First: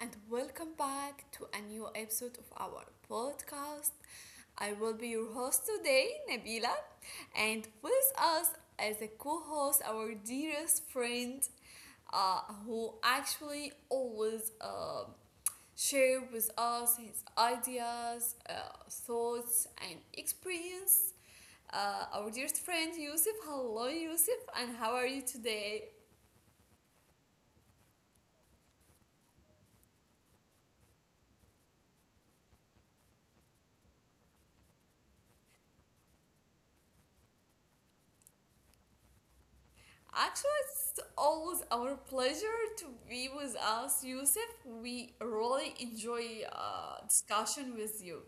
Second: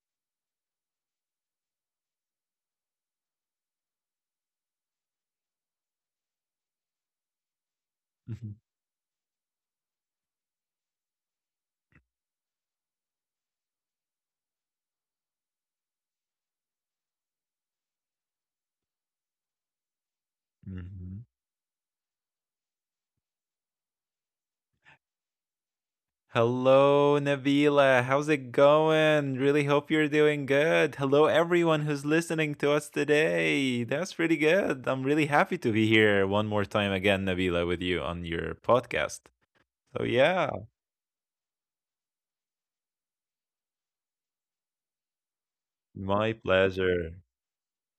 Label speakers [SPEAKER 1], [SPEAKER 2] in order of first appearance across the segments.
[SPEAKER 1] and welcome back to a new episode of our podcast. I will be your host today, Nabila, and with us
[SPEAKER 2] Mhm,
[SPEAKER 1] as a co host, our dearest friend, who actually always share with us his ideas, thoughts, and experience.
[SPEAKER 2] mhm.
[SPEAKER 1] Our dearest friend Yusuf. Hello, Yusuf, and how are you today?
[SPEAKER 2] Hello, Nabila. How's it going? Really hope you're doing good. Hello, everyone who's listening to us today. That's pretty good. I'm really happy to be here one more time again, Nabila, with you on your podcast. So,
[SPEAKER 1] Actually,
[SPEAKER 2] yeah,
[SPEAKER 1] it's always our pleasure to be with us, Yusuf. We really enjoy
[SPEAKER 2] my pleasure.
[SPEAKER 1] discussion with you.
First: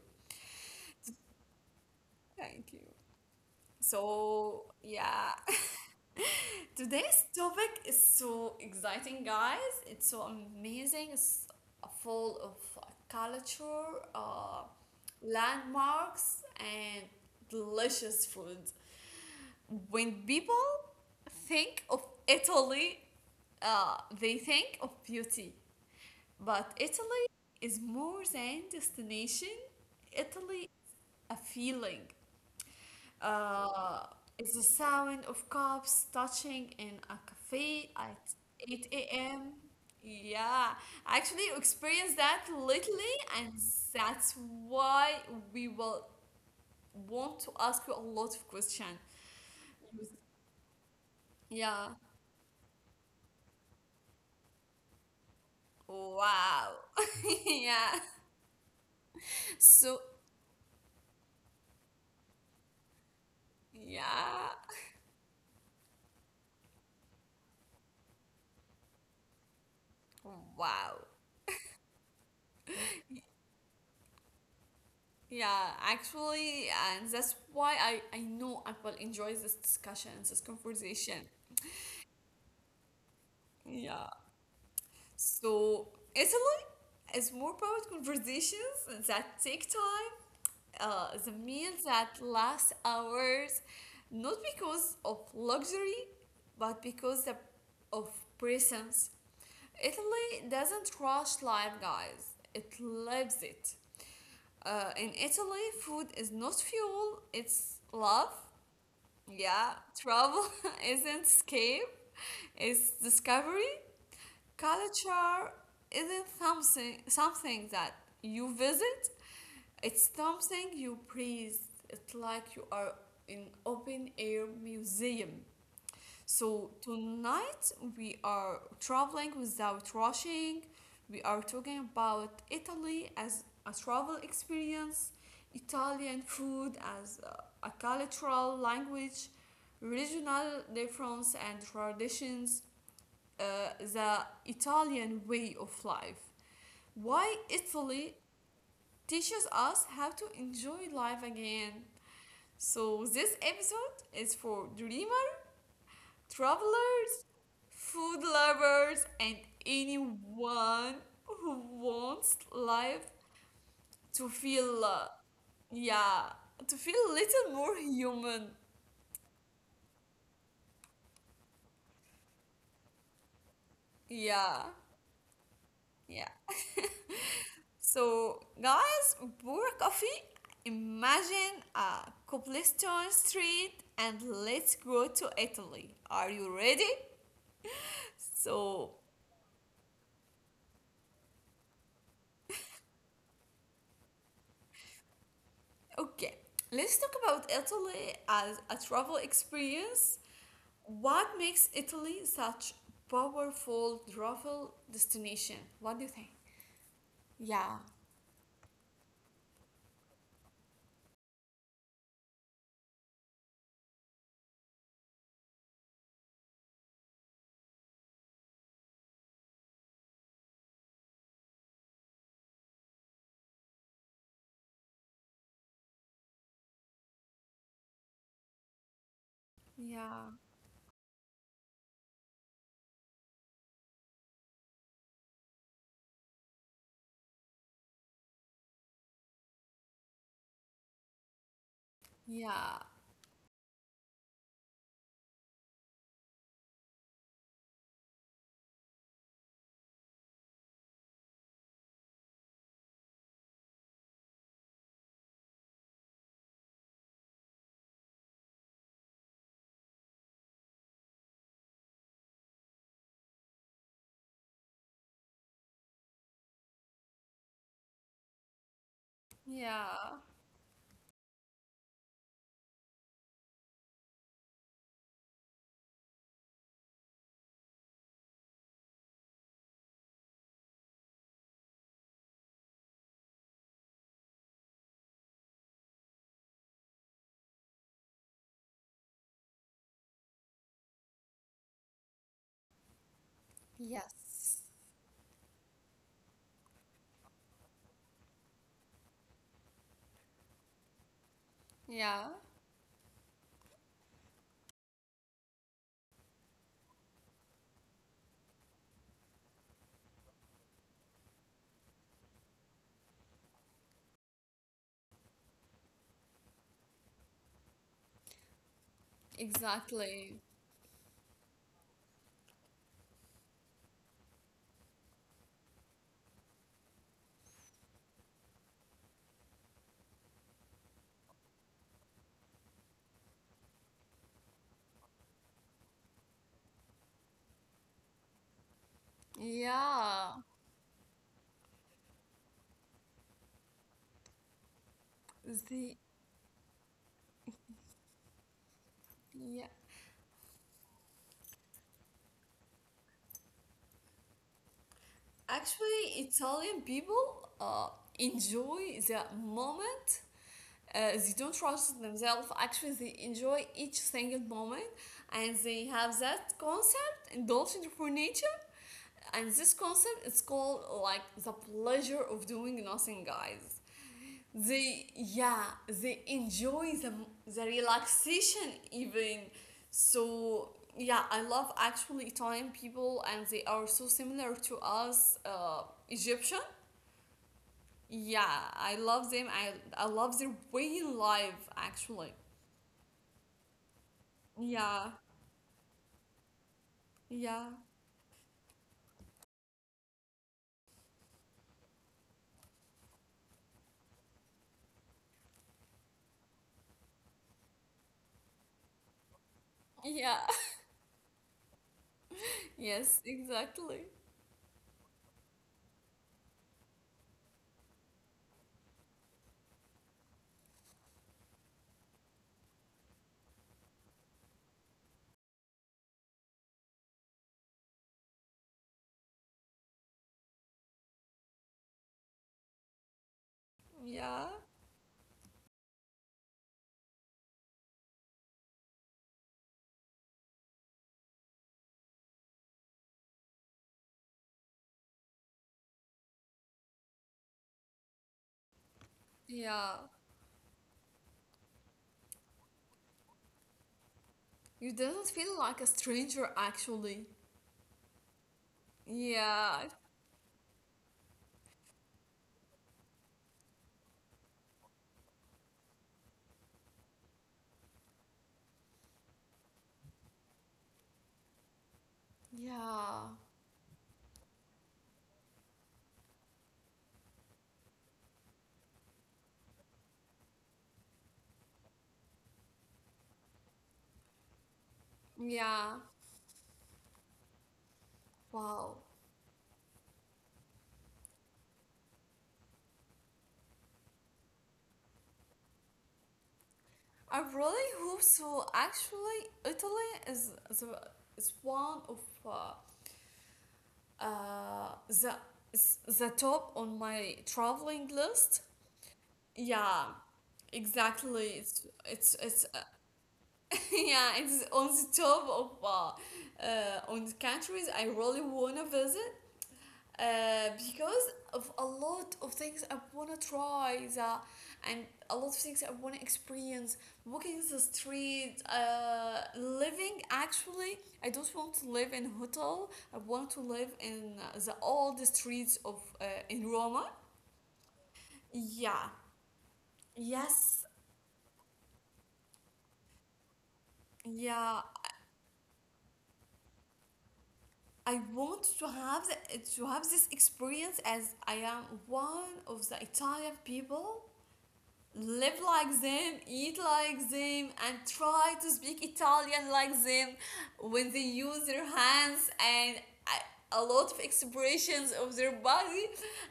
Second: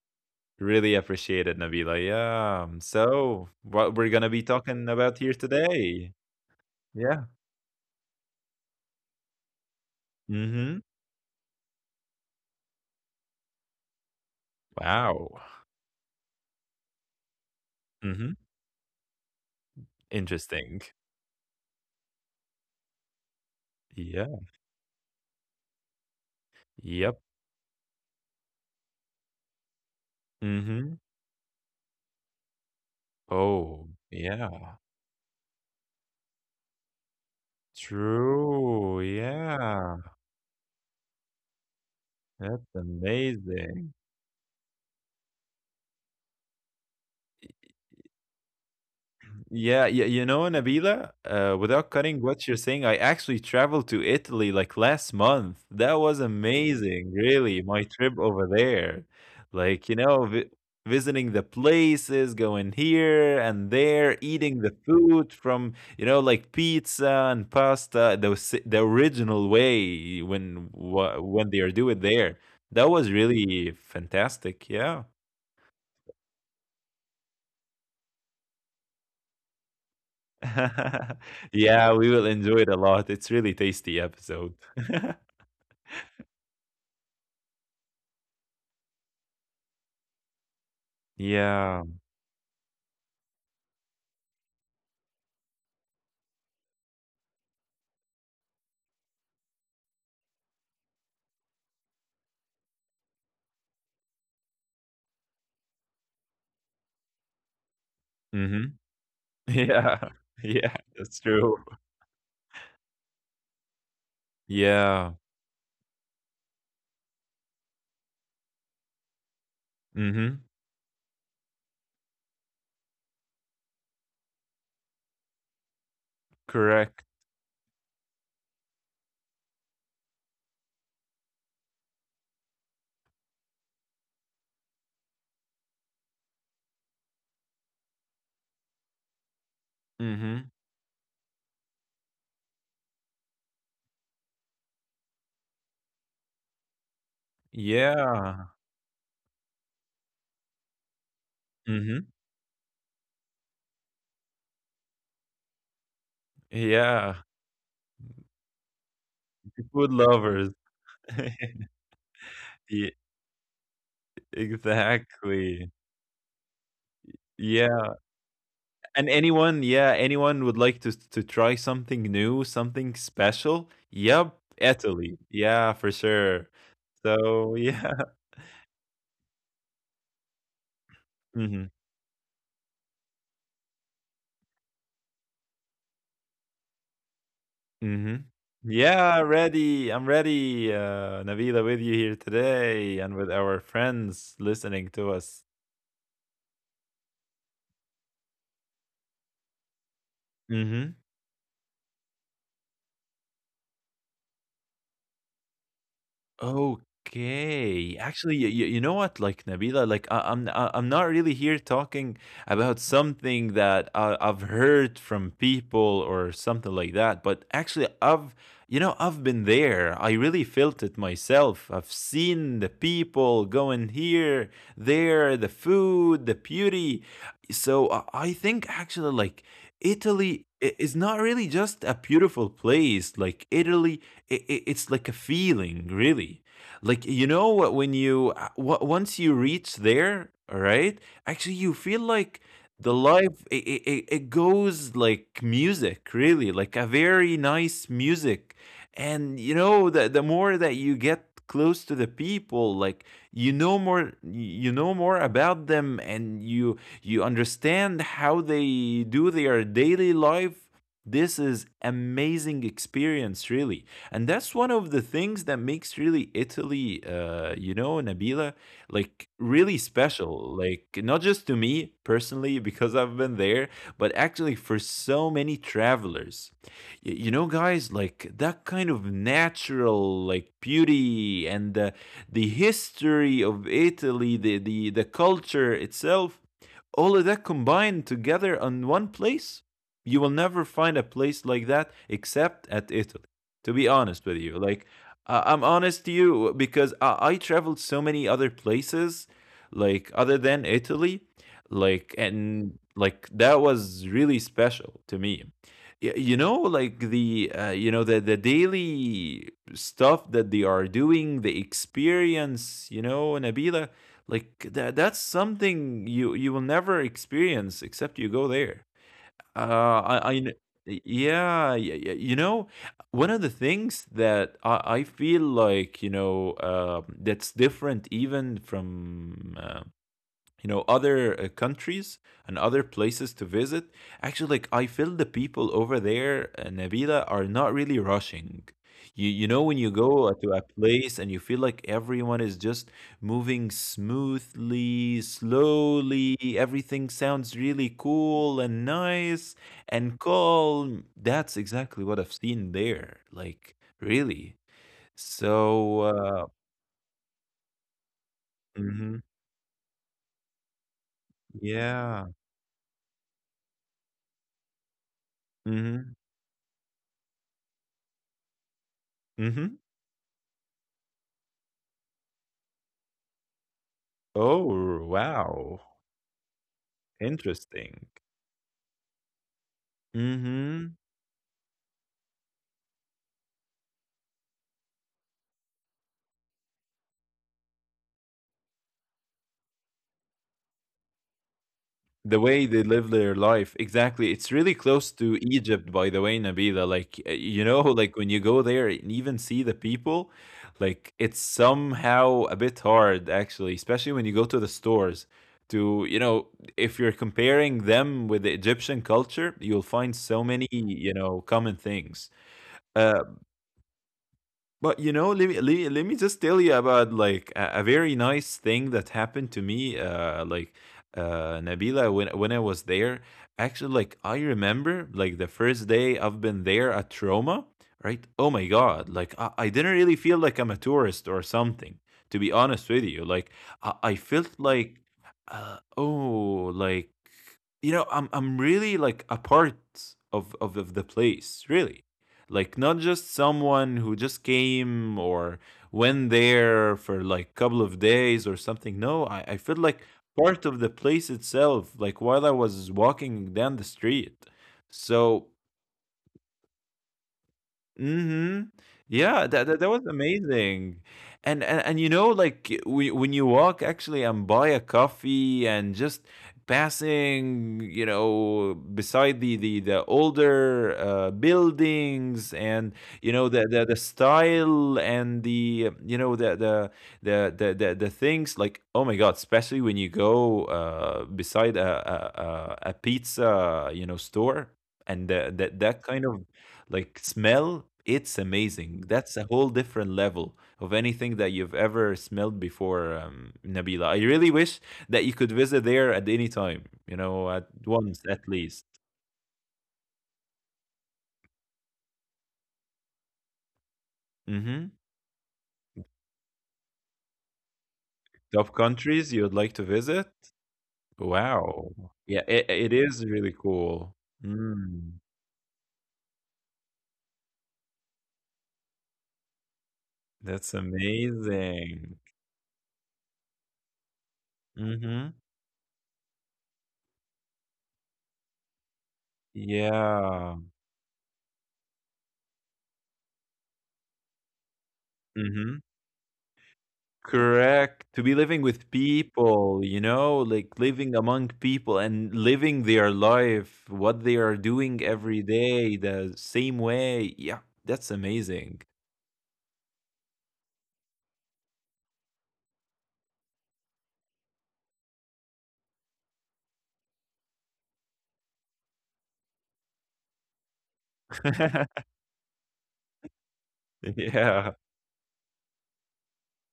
[SPEAKER 2] Really appreciate it, Nabila. Yeah.
[SPEAKER 1] Thank you.
[SPEAKER 2] So, what we're going to be
[SPEAKER 1] So,
[SPEAKER 2] talking about
[SPEAKER 1] yeah.
[SPEAKER 2] here today.
[SPEAKER 1] Today's
[SPEAKER 2] Yeah.
[SPEAKER 1] topic is so exciting, guys. It's so
[SPEAKER 2] Mm hmm.
[SPEAKER 1] amazing. It's full of culture,
[SPEAKER 2] Wow.
[SPEAKER 1] landmarks, and
[SPEAKER 2] Mm
[SPEAKER 1] delicious
[SPEAKER 2] hmm.
[SPEAKER 1] food. When people
[SPEAKER 2] Interesting.
[SPEAKER 1] think of Italy, they
[SPEAKER 2] Yeah.
[SPEAKER 1] think of beauty, but
[SPEAKER 2] Yep.
[SPEAKER 1] Italy is more than destination. Italy,
[SPEAKER 2] Mm-hmm.
[SPEAKER 1] a feeling.
[SPEAKER 2] Oh,
[SPEAKER 1] Uh, it's the
[SPEAKER 2] yeah.
[SPEAKER 1] sound of cups touching in a cafe at 8
[SPEAKER 2] True.
[SPEAKER 1] a.m.
[SPEAKER 2] Yeah.
[SPEAKER 1] Yeah, I actually experienced that
[SPEAKER 2] That's
[SPEAKER 1] lately, and
[SPEAKER 2] amazing.
[SPEAKER 1] that's why we will want to ask you a lot of questions.
[SPEAKER 2] Yeah, yeah, you know, Nabila, without
[SPEAKER 1] Yeah.
[SPEAKER 2] cutting what you're saying, I actually traveled to Italy like last month. That was
[SPEAKER 1] Wow.
[SPEAKER 2] amazing, really, my
[SPEAKER 1] Yeah.
[SPEAKER 2] trip over there. Like, you
[SPEAKER 1] So,
[SPEAKER 2] know, vi visiting the places, going here and there,
[SPEAKER 1] yeah.
[SPEAKER 2] eating the food from, you know, like pizza and pasta, the original way
[SPEAKER 1] Wow.
[SPEAKER 2] when they are do it there. That was really fantastic. Yeah.
[SPEAKER 1] Yeah, actually, and that's why I know Akbal enjoys this discussion, this conversation.
[SPEAKER 2] Yeah, we will enjoy it a lot. It's really tasty
[SPEAKER 1] Yeah.
[SPEAKER 2] episode.
[SPEAKER 1] So, Italy is more about conversations that take time, the
[SPEAKER 2] Yeah.
[SPEAKER 1] meals that last hours, not because of luxury, but because of presence. Italy doesn't rush life, guys, it lives it. In Italy, food is not fuel, it's love.
[SPEAKER 2] Hmm.
[SPEAKER 1] Yeah,
[SPEAKER 2] Yeah.
[SPEAKER 1] travel
[SPEAKER 2] Yeah,
[SPEAKER 1] isn't
[SPEAKER 2] that's true.
[SPEAKER 1] escape, it's discovery.
[SPEAKER 2] Yeah.
[SPEAKER 1] Culture isn't something that you visit, it's
[SPEAKER 2] Hmm.
[SPEAKER 1] something you breathe. It's like you are in open air museum. So
[SPEAKER 2] Correct.
[SPEAKER 1] tonight we are traveling without rushing. We are talking about Italy as a travel experience, Italian food as a cultural language,
[SPEAKER 2] Hmm.
[SPEAKER 1] regional difference and traditions, uh, the Italian way of life. Why Italy
[SPEAKER 2] Yeah.
[SPEAKER 1] teaches us how to enjoy life again.
[SPEAKER 2] Hmm.
[SPEAKER 1] So this episode is for dreamers,
[SPEAKER 2] Yeah.
[SPEAKER 1] travelers, food lovers, and
[SPEAKER 2] Food lovers.
[SPEAKER 1] anyone who wants
[SPEAKER 2] Yeah,
[SPEAKER 1] life to feel,
[SPEAKER 2] exactly.
[SPEAKER 1] yeah, to feel a little more
[SPEAKER 2] Yeah.
[SPEAKER 1] human.
[SPEAKER 2] And anyone, yeah, anyone would like to try something new, something special? Yep,
[SPEAKER 1] Yeah,
[SPEAKER 2] Italy. Yeah, for
[SPEAKER 1] yeah.
[SPEAKER 2] sure. So, yeah.
[SPEAKER 1] So, guys, Bora Coffee, imagine
[SPEAKER 2] Hmm.
[SPEAKER 1] a cobblestone street and let's go to Italy. Are you ready?
[SPEAKER 2] Mhm.
[SPEAKER 1] So,
[SPEAKER 2] Yeah, ready. I'm ready. Nabila with you here today and with our friends listening to us.
[SPEAKER 1] okay, let's talk about Italy as a travel experience.
[SPEAKER 2] Mm-hmm.
[SPEAKER 1] What makes Italy such powerful travel destination? What do you think? Yeah.
[SPEAKER 2] Okay. Actually, you know what, like, Nabila, like, I'm not really here talking about something that I've heard from people or something like that, but actually I've, you know, I've been there. I really felt it myself. I've seen the people going here, there, the food, the beauty. So I think actually like
[SPEAKER 1] Yeah,
[SPEAKER 2] Italy is not really just a beautiful place. Like Italy, it's like a feeling, really. Like, you know what, when you once you reach there, all right, actually you feel like
[SPEAKER 1] yeah,
[SPEAKER 2] the life, it goes like music, really, like a very nice music. And you know, the more that you get close to the people, like, you know more, you know more about them, and you understand how they do their daily life. This is amazing experience, really. And that's one of the things that makes really Italy, you know, Nabila, like really
[SPEAKER 1] yeah,
[SPEAKER 2] special. Like, not just to me personally because I've been there, but actually for so many travelers. You know, guys, like that kind of natural like beauty and the history of Italy, the culture itself, all of that combined together on one place. You will never find a place like that except at Italy, to be honest with you.
[SPEAKER 1] yes,
[SPEAKER 2] Like, I'm honest to you because I traveled so many other places, like, other than Italy. Like,
[SPEAKER 1] yeah,
[SPEAKER 2] and like, that was really special to me. You know, like the you know, the daily stuff that they are doing, the experience, you know, Nabila, like that's something you will never experience except you go there. I
[SPEAKER 1] exactly.
[SPEAKER 2] kn yeah, yeah, yeah, you know, one of the things that I feel like, you know, that's different even from, you know, other countries and other places to visit, actually, like I feel the people over there, Nabila, are not really rushing. You know, when you go
[SPEAKER 1] Yeah,
[SPEAKER 2] to a place and you feel like everyone is just moving smoothly,
[SPEAKER 1] the
[SPEAKER 2] slowly, everything sounds really cool and nice
[SPEAKER 1] yeah.
[SPEAKER 2] and calm, that's exactly what I've seen there, like, really.
[SPEAKER 1] Actually,
[SPEAKER 2] So
[SPEAKER 1] Italian people enjoy the
[SPEAKER 2] mhm,
[SPEAKER 1] moment, they don't trust
[SPEAKER 2] yeah.
[SPEAKER 1] themselves. Actually they enjoy each single moment, and they have
[SPEAKER 2] Hmm.
[SPEAKER 1] that concept indulgent for nature, and this
[SPEAKER 2] Hmm.
[SPEAKER 1] concept is called like the pleasure of doing nothing, guys. They
[SPEAKER 2] Oh,
[SPEAKER 1] Yeah,
[SPEAKER 2] wow.
[SPEAKER 1] they enjoy the
[SPEAKER 2] Interesting.
[SPEAKER 1] relaxation even. So
[SPEAKER 2] Mhm.
[SPEAKER 1] yeah, I love actually Italian people, and they are so similar to us, Egyptian. Yeah, I love them. I love their way in life actually.
[SPEAKER 2] The way they live their life. Exactly. It's really close
[SPEAKER 1] Yeah,
[SPEAKER 2] to Egypt, by the way, Nabila. Like, you
[SPEAKER 1] yeah,
[SPEAKER 2] know, like when you go there and even see the people, like it's somehow a bit hard, actually, especially when you go to the stores. To, you know, if you're comparing them with the Egyptian culture, you'll find
[SPEAKER 1] yeah.
[SPEAKER 2] so many, you know, common things.
[SPEAKER 1] Yes,
[SPEAKER 2] Uh.
[SPEAKER 1] exactly.
[SPEAKER 2] But you know, let me just tell you about like a very nice thing that happened to me. Nabila, when I was there, actually, like I remember, like the first day I've been there at Roma, right? Oh my God! Like I didn't really feel like I'm a tourist or something. To be honest with you, like I
[SPEAKER 1] Yeah,
[SPEAKER 2] felt like, oh, like, you know, I'm really like a part of the place, really. Like, not just someone who just came or went there for like couple of days or something. No, I feel
[SPEAKER 1] yeah.
[SPEAKER 2] like part of the place itself. Like, while I was walking down the street,
[SPEAKER 1] You doesn't
[SPEAKER 2] so,
[SPEAKER 1] feel like a stranger actually.
[SPEAKER 2] Mhm. Yeah,
[SPEAKER 1] Yeah,
[SPEAKER 2] that was amazing. You know, like, eh, we when you walk actually and buy a coffee and just passing, you know, beside the older, buildings and, you
[SPEAKER 1] yeah,
[SPEAKER 2] know, the style and the, you know, the things, like, oh my God, especially when you go, beside a pizza, you know, store and the that
[SPEAKER 1] yeah.
[SPEAKER 2] kind of like smell, it's amazing.
[SPEAKER 1] Wow.
[SPEAKER 2] That's a whole different level of anything that you've ever smelled before. Nabila, I really wish that you could visit there at any time, you know,
[SPEAKER 1] I
[SPEAKER 2] at
[SPEAKER 1] really
[SPEAKER 2] once
[SPEAKER 1] hope
[SPEAKER 2] at
[SPEAKER 1] so.
[SPEAKER 2] least.
[SPEAKER 1] Actually, Italy is the is one of
[SPEAKER 2] Hmm.
[SPEAKER 1] the is the top on my traveling
[SPEAKER 2] Top
[SPEAKER 1] list.
[SPEAKER 2] countries you would like to
[SPEAKER 1] Yeah,
[SPEAKER 2] visit.
[SPEAKER 1] exactly.
[SPEAKER 2] Wow. Yeah,
[SPEAKER 1] It's
[SPEAKER 2] it is really cool.
[SPEAKER 1] Yeah, it's on
[SPEAKER 2] Mm,
[SPEAKER 1] the top of on the countries I really wanna visit,
[SPEAKER 2] that's
[SPEAKER 1] because of a
[SPEAKER 2] amazing.
[SPEAKER 1] lot of things I wanna try that, and a
[SPEAKER 2] Hmm.
[SPEAKER 1] lot of things I wanna experience. Walking the street, living
[SPEAKER 2] Yeah.
[SPEAKER 1] actually. I don't want to live in hotel. I want to live in the old streets
[SPEAKER 2] Hmm.
[SPEAKER 1] of in Roma.
[SPEAKER 2] Correct. To be living with
[SPEAKER 1] Yeah.
[SPEAKER 2] people, you know, like
[SPEAKER 1] Yes.
[SPEAKER 2] living among people and living their life, what they are
[SPEAKER 1] Yeah.
[SPEAKER 2] doing every day, the same way. Yeah, that's
[SPEAKER 1] I want
[SPEAKER 2] amazing.
[SPEAKER 1] to have to have this experience as I am one of the Italian people. Live like them, eat like them, and try to speak Italian like them when they use their hands and a lot of
[SPEAKER 2] Yeah.
[SPEAKER 1] expressions of their body.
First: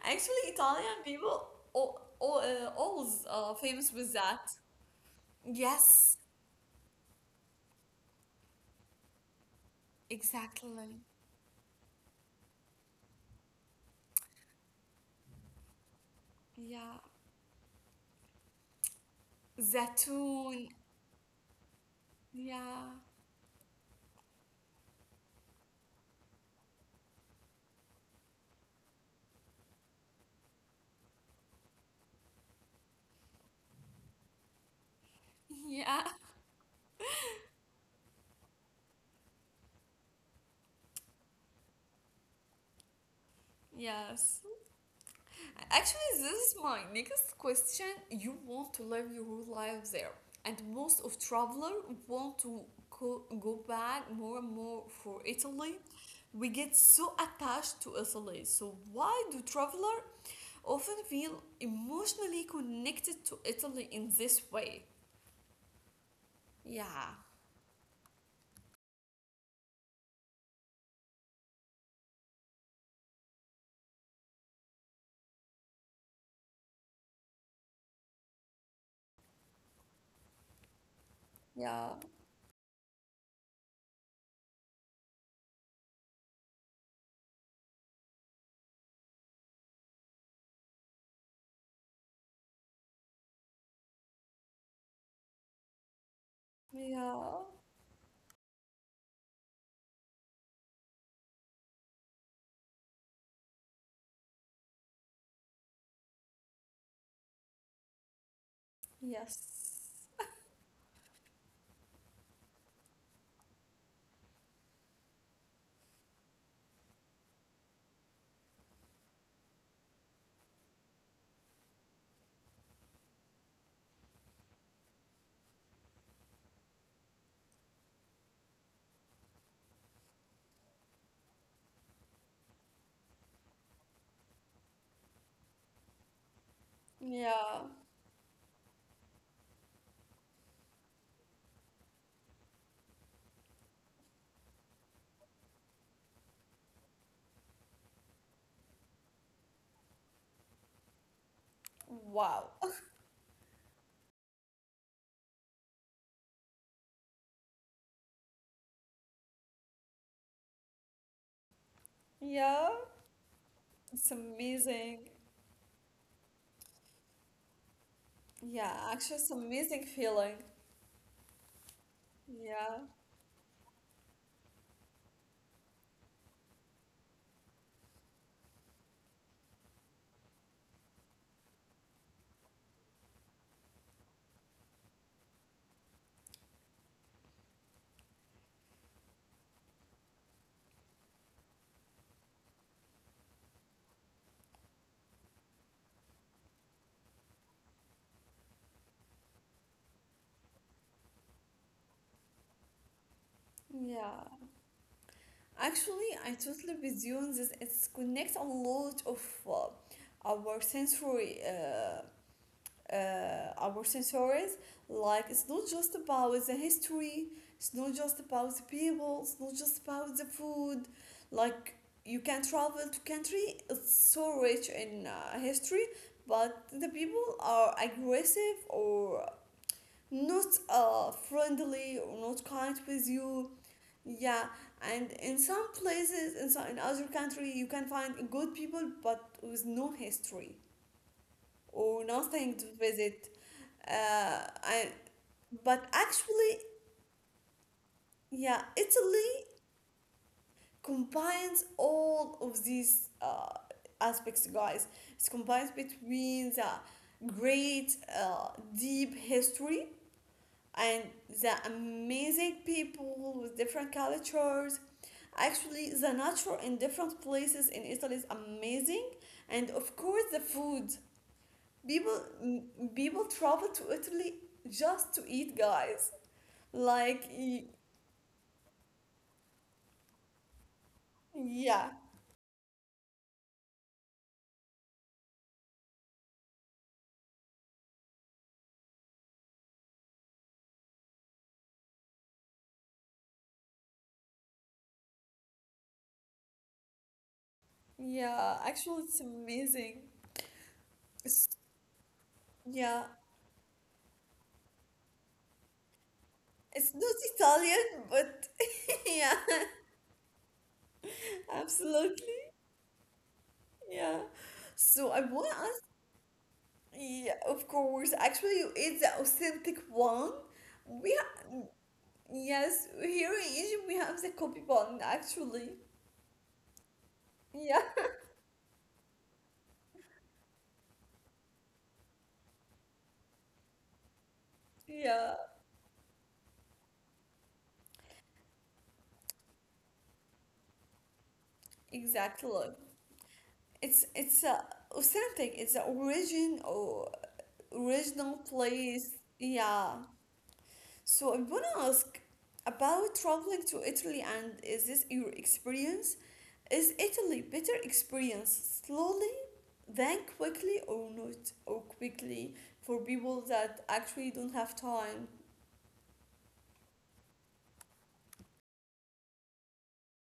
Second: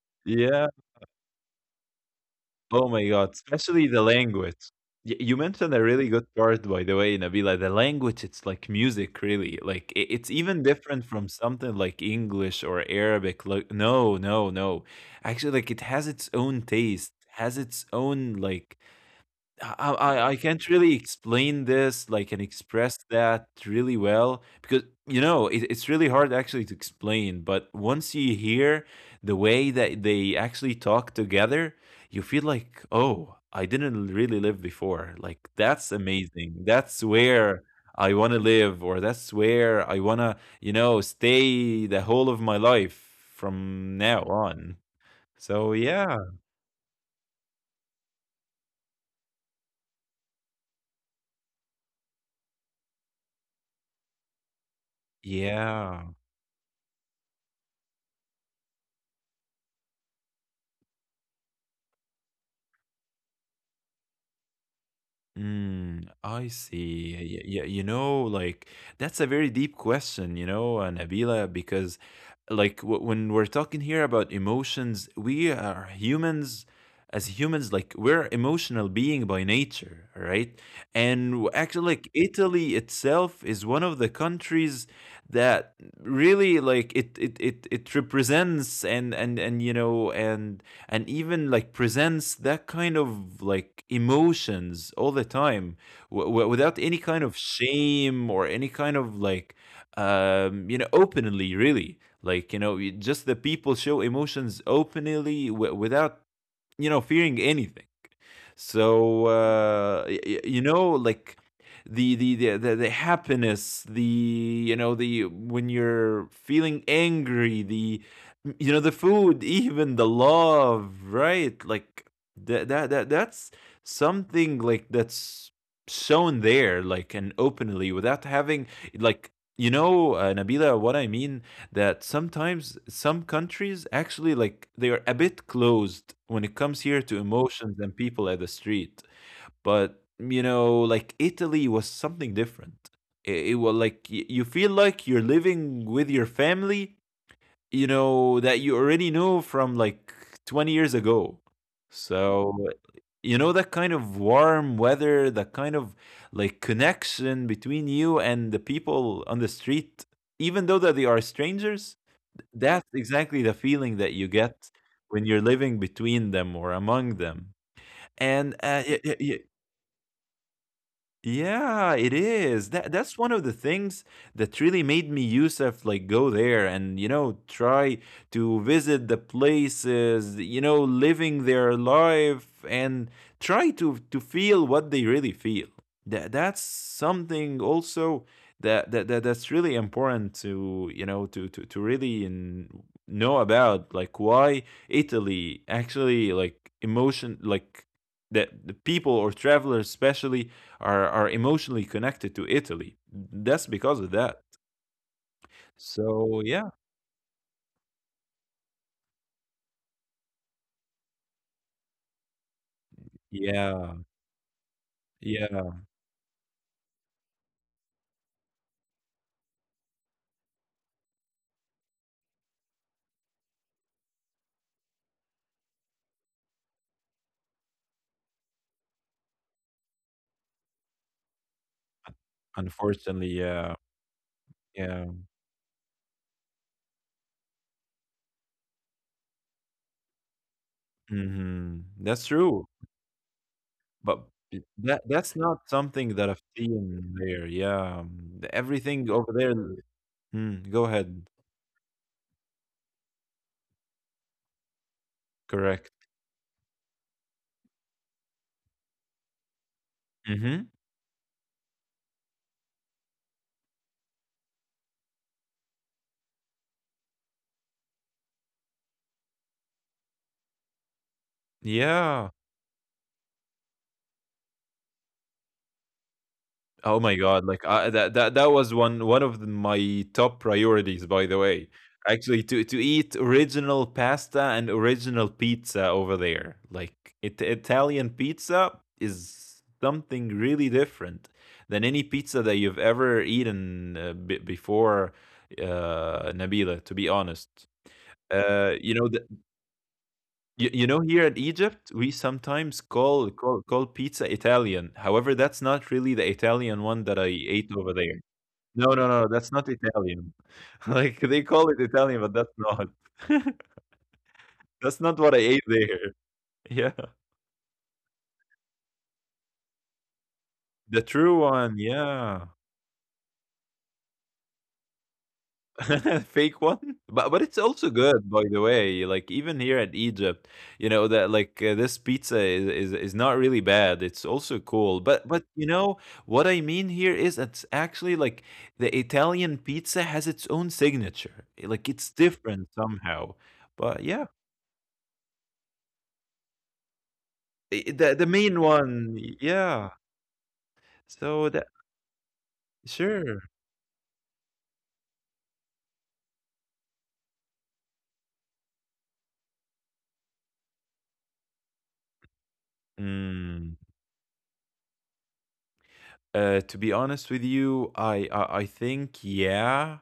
[SPEAKER 1] Actually,
[SPEAKER 2] Yeah.
[SPEAKER 1] Italian people
[SPEAKER 2] Oh my
[SPEAKER 1] always
[SPEAKER 2] God, especially
[SPEAKER 1] famous
[SPEAKER 2] the
[SPEAKER 1] with that.
[SPEAKER 2] language. Y You mentioned a really
[SPEAKER 1] Yes,
[SPEAKER 2] good part, by the way, Nabila. The language, it's like music, really. Like, I it's even
[SPEAKER 1] exactly.
[SPEAKER 2] different from something like English or Arabic. Like, no, no, no. Actually, like it has its own
[SPEAKER 1] Yeah.
[SPEAKER 2] taste, has its own like, I
[SPEAKER 1] Zatun.
[SPEAKER 2] can't really explain this, like, and
[SPEAKER 1] Yeah.
[SPEAKER 2] express that really well because, you know, it's really hard actually to explain. But once you hear the way that they actually talk together, you feel like, oh, I didn't really live before. Like, that's amazing. That's where I want to live, or that's where I want to, you know, stay the whole of my life
[SPEAKER 1] Yeah.
[SPEAKER 2] from
[SPEAKER 1] Yes.
[SPEAKER 2] now on. So,
[SPEAKER 1] Actually,
[SPEAKER 2] yeah.
[SPEAKER 1] this is my next question. You want to live your whole life there, and most of traveler want to go back more and more for Italy.
[SPEAKER 2] Yeah.
[SPEAKER 1] We get so attached to Italy. So why do traveler often feel emotionally connected to Italy in this way?
[SPEAKER 2] Mm, I
[SPEAKER 1] Yeah,
[SPEAKER 2] see. You know, like, that's a very deep question, you know, Nabila, because like, w when we're talking here about emotions, we are humans, as humans, like we're emotional being by nature, right? And
[SPEAKER 1] yeah,
[SPEAKER 2] actually, like Italy itself is one of the countries that really like it represents and you know, and even like presents that kind of like emotions all the time, without any
[SPEAKER 1] yeah,
[SPEAKER 2] kind of shame or any kind of like, you know, openly, really, like, you know, just the people show emotions openly without, you know, fearing anything.
[SPEAKER 1] yes,
[SPEAKER 2] So you know, like the happiness, the you know, the when you're feeling angry, the you know, the food, even the love, right? Like that's something like that's shown there, like, and openly without having like, you know, Nabila, what I mean, that sometimes some countries actually like they are a bit closed when it comes here to
[SPEAKER 1] yeah.
[SPEAKER 2] emotions and people at the street. But you know, like Italy was something different. It was like you feel like you're living with your family, you know, that you already know from like 20 years ago.
[SPEAKER 1] Wow.
[SPEAKER 2] So, you know, that kind of warm weather, that kind of like connection between you and the people on the street, even though that they are strangers,
[SPEAKER 1] Yeah,
[SPEAKER 2] that's exactly the
[SPEAKER 1] it's
[SPEAKER 2] feeling that you get
[SPEAKER 1] amazing.
[SPEAKER 2] when you're living between them or among them. And,
[SPEAKER 1] Yeah, actually,
[SPEAKER 2] y
[SPEAKER 1] it's
[SPEAKER 2] y y
[SPEAKER 1] amazing feeling.
[SPEAKER 2] yeah, it
[SPEAKER 1] Yeah,
[SPEAKER 2] is. That's one of the things that really made me Yusuf like go there and you know try to visit the places, you know, living their life and try to feel what they really feel. That that's something also that that's really important to, you know, to really know about like why Italy actually like emotion, like that the people or travelers especially are emotionally connected to Italy. That's
[SPEAKER 1] yeah.
[SPEAKER 2] because of that.
[SPEAKER 1] Actually, I
[SPEAKER 2] So
[SPEAKER 1] totally
[SPEAKER 2] yeah,
[SPEAKER 1] with you on this. It's connect a lot of uh, our sensory, uh, our
[SPEAKER 2] yeah,
[SPEAKER 1] sensories. Like it's not just
[SPEAKER 2] yeah.
[SPEAKER 1] about the history. It's not just about the people. It's not just about the food. Like you can travel to country. It's so rich in history, but the people are aggressive or not friendly or not kind with you.
[SPEAKER 2] Unfortunately, yeah,
[SPEAKER 1] Yeah, and
[SPEAKER 2] yeah.
[SPEAKER 1] in some places, in other country, you can find good people but with no history
[SPEAKER 2] Hmm.
[SPEAKER 1] or
[SPEAKER 2] That's
[SPEAKER 1] nothing to
[SPEAKER 2] true.
[SPEAKER 1] visit.
[SPEAKER 2] But
[SPEAKER 1] Uh, I,
[SPEAKER 2] that that's not
[SPEAKER 1] but
[SPEAKER 2] something that I've
[SPEAKER 1] actually,
[SPEAKER 2] seen there. Yeah,
[SPEAKER 1] yeah,
[SPEAKER 2] everything
[SPEAKER 1] Italy
[SPEAKER 2] over there. Mm, go ahead.
[SPEAKER 1] combines all of these aspects, guys. It combines
[SPEAKER 2] Correct.
[SPEAKER 1] between the great, deep history
[SPEAKER 2] Hmm.
[SPEAKER 1] and the amazing people with different cultures. Actually, the nature in different places in Italy is amazing, and of course, the food. People
[SPEAKER 2] Yeah.
[SPEAKER 1] people travel to Italy just to eat, guys.
[SPEAKER 2] Oh
[SPEAKER 1] Like,
[SPEAKER 2] my god, like I that that was one of the, my top priorities by the
[SPEAKER 1] yeah,
[SPEAKER 2] way. Actually to eat original pasta and original pizza over there. Like Italian pizza is something really different than any pizza that you've ever eaten before, Nabila, to be honest.
[SPEAKER 1] yeah.
[SPEAKER 2] You
[SPEAKER 1] Actually,
[SPEAKER 2] know
[SPEAKER 1] it's amazing.
[SPEAKER 2] you know here in
[SPEAKER 1] It's,
[SPEAKER 2] Egypt we sometimes
[SPEAKER 1] yeah,
[SPEAKER 2] call call call pizza Italian. However, that's not really the Italian
[SPEAKER 1] it's
[SPEAKER 2] one that
[SPEAKER 1] not
[SPEAKER 2] I ate
[SPEAKER 1] Italian,
[SPEAKER 2] over there.
[SPEAKER 1] but
[SPEAKER 2] No, no, no,
[SPEAKER 1] yeah,
[SPEAKER 2] that's not Italian. Like, they call it Italian, but
[SPEAKER 1] absolutely,
[SPEAKER 2] that's not.
[SPEAKER 1] yeah.
[SPEAKER 2] That's
[SPEAKER 1] So
[SPEAKER 2] not
[SPEAKER 1] I
[SPEAKER 2] what I
[SPEAKER 1] want to.
[SPEAKER 2] ate there. Yeah.
[SPEAKER 1] Yeah, of course. Actually, it's the authentic one.
[SPEAKER 2] The
[SPEAKER 1] We
[SPEAKER 2] true
[SPEAKER 1] ha-
[SPEAKER 2] one, yeah.
[SPEAKER 1] yes, here in Egypt we have the copy one actually.
[SPEAKER 2] Fake one? But it's
[SPEAKER 1] Yeah,
[SPEAKER 2] also good, by the way. Like, even here at Egypt, you know, that like this pizza is not really bad. It's also cool.
[SPEAKER 1] yeah,
[SPEAKER 2] But what I mean here is it's actually like the Italian pizza has its own signature. Like it's
[SPEAKER 1] exactly.
[SPEAKER 2] different somehow.
[SPEAKER 1] It's
[SPEAKER 2] But
[SPEAKER 1] it's
[SPEAKER 2] yeah,
[SPEAKER 1] authentic. It's the origin or
[SPEAKER 2] I
[SPEAKER 1] original
[SPEAKER 2] the main
[SPEAKER 1] place.
[SPEAKER 2] one,
[SPEAKER 1] Yeah.
[SPEAKER 2] yeah.
[SPEAKER 1] So I
[SPEAKER 2] So
[SPEAKER 1] wanna
[SPEAKER 2] that
[SPEAKER 1] ask about traveling
[SPEAKER 2] sure.
[SPEAKER 1] to Italy and is this your experience? Is Italy better experience slowly then quickly, or not, or quickly for people that
[SPEAKER 2] Mm.
[SPEAKER 1] actually don't have time.
[SPEAKER 2] To be honest with you, I think yeah,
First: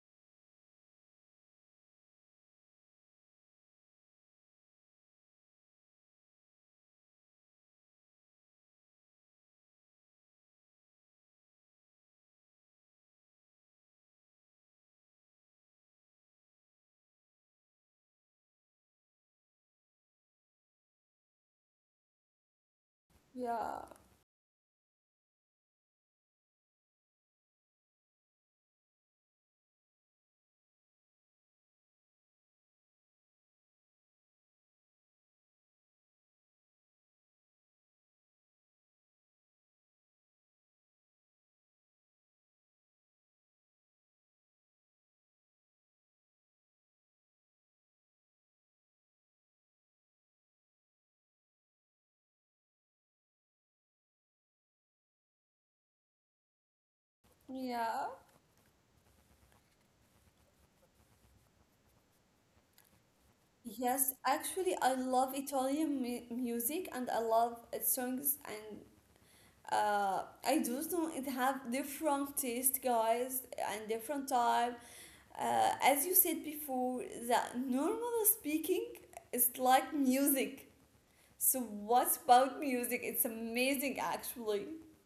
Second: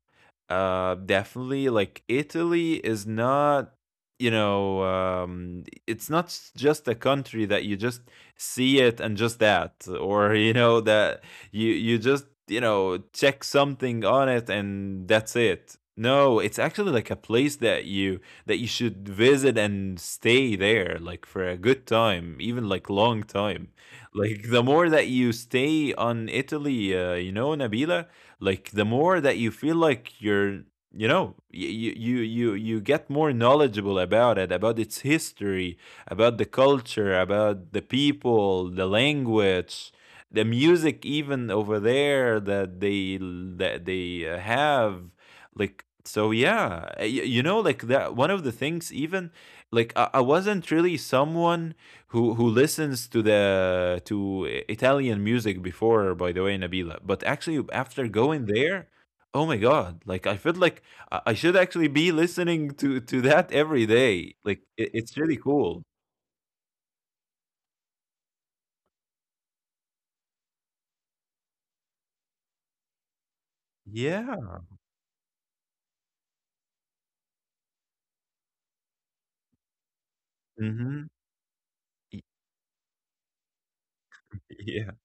[SPEAKER 2] definitely. Like Italy is not, it's not just a country that you just see it and just that, or you know that you just you know check something on it and that's it. No, it's actually like a place that you should visit and stay there like for a good time, even like long time.
[SPEAKER 1] Yeah,
[SPEAKER 2] Like the more that you stay on Italy, you know, Nabila, like the more that you feel like you're, you know, you get more knowledgeable about it, about its history, about the culture, about the people, the language, the music, even over there that they have, like. So yeah, you know, like that. One of the things, even like I wasn't really someone who listens to Italian music before, by the way, Nabila. But actually, after
[SPEAKER 1] yeah.
[SPEAKER 2] going there, oh my god, like I feel like I should actually be listening to that every
[SPEAKER 1] Yes,
[SPEAKER 2] day. Like
[SPEAKER 1] actually, I
[SPEAKER 2] it's
[SPEAKER 1] love
[SPEAKER 2] really cool.
[SPEAKER 1] Italian music, and I love its songs, and I do know it have different taste, guys, and different
[SPEAKER 2] Yeah.
[SPEAKER 1] type. As you said before, that normal speaking is like music.
[SPEAKER 2] Mm-hmm.
[SPEAKER 1] So what's about music? It's amazing, actually.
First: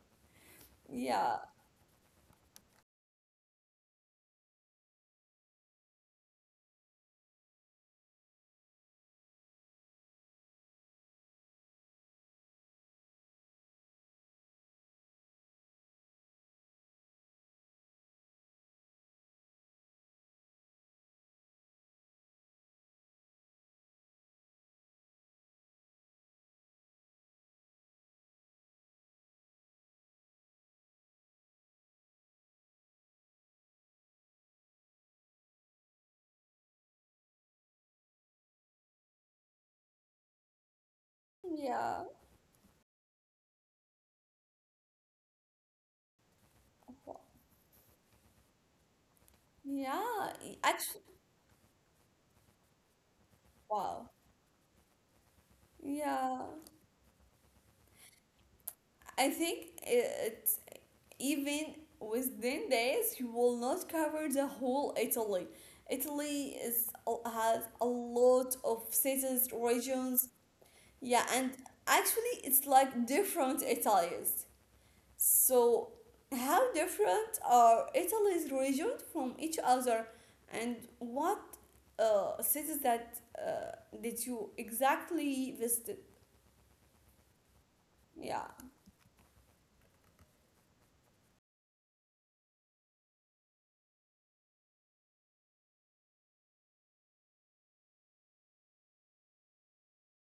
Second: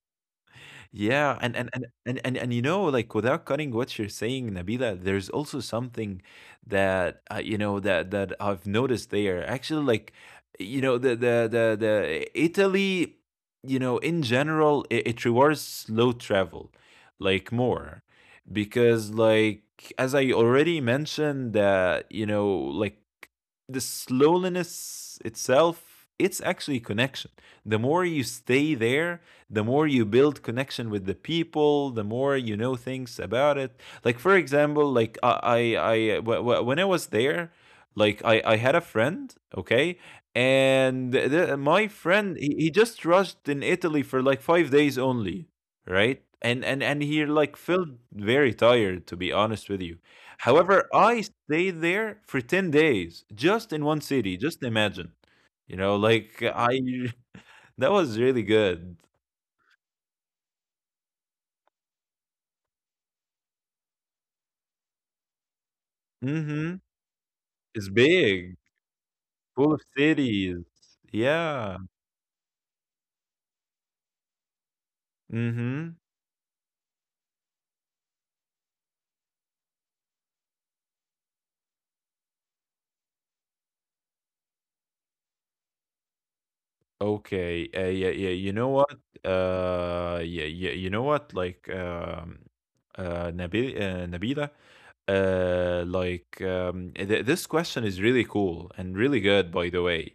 [SPEAKER 1] Yeah,
[SPEAKER 2] Yeah, and you know, like without cutting what you're saying, Nabila, there's also something that that I've noticed there. Actually, like you know, the Italy, you know, in general, it rewards slow travel, like more, because like as I already mentioned, that you know, like the slowness itself it's actually connection. The more you stay there, the more you build connection with the people, the more you know things about it. Like for example, like I when I was there, like I had a friend, okay, and my
[SPEAKER 1] yeah.
[SPEAKER 2] friend, he just rushed in Italy for like 5 days only, right? And he like felt very tired, to be honest with you.
[SPEAKER 1] Yeah,
[SPEAKER 2] However,
[SPEAKER 1] actually,
[SPEAKER 2] I stayed there for 10 days, just in one
[SPEAKER 1] wow.
[SPEAKER 2] city. Just imagine. You know, like
[SPEAKER 1] Yeah,
[SPEAKER 2] I that was really good.
[SPEAKER 1] I think it's even within this, you will not cover the whole Italy. Italy
[SPEAKER 2] Mhm.
[SPEAKER 1] is has
[SPEAKER 2] It's
[SPEAKER 1] a
[SPEAKER 2] big,
[SPEAKER 1] lot of cities,
[SPEAKER 2] full of
[SPEAKER 1] regions.
[SPEAKER 2] cities.
[SPEAKER 1] Yeah, and
[SPEAKER 2] Yeah.
[SPEAKER 1] actually, it's like different Italians. So,
[SPEAKER 2] Mhm.
[SPEAKER 1] how different are Italy's regions from each other, and what cities that did you exactly visit?
[SPEAKER 2] Okay.
[SPEAKER 1] Yeah,
[SPEAKER 2] Yeah, yeah, you know what? Like Nabila, like this question is really cool and really good, by the way.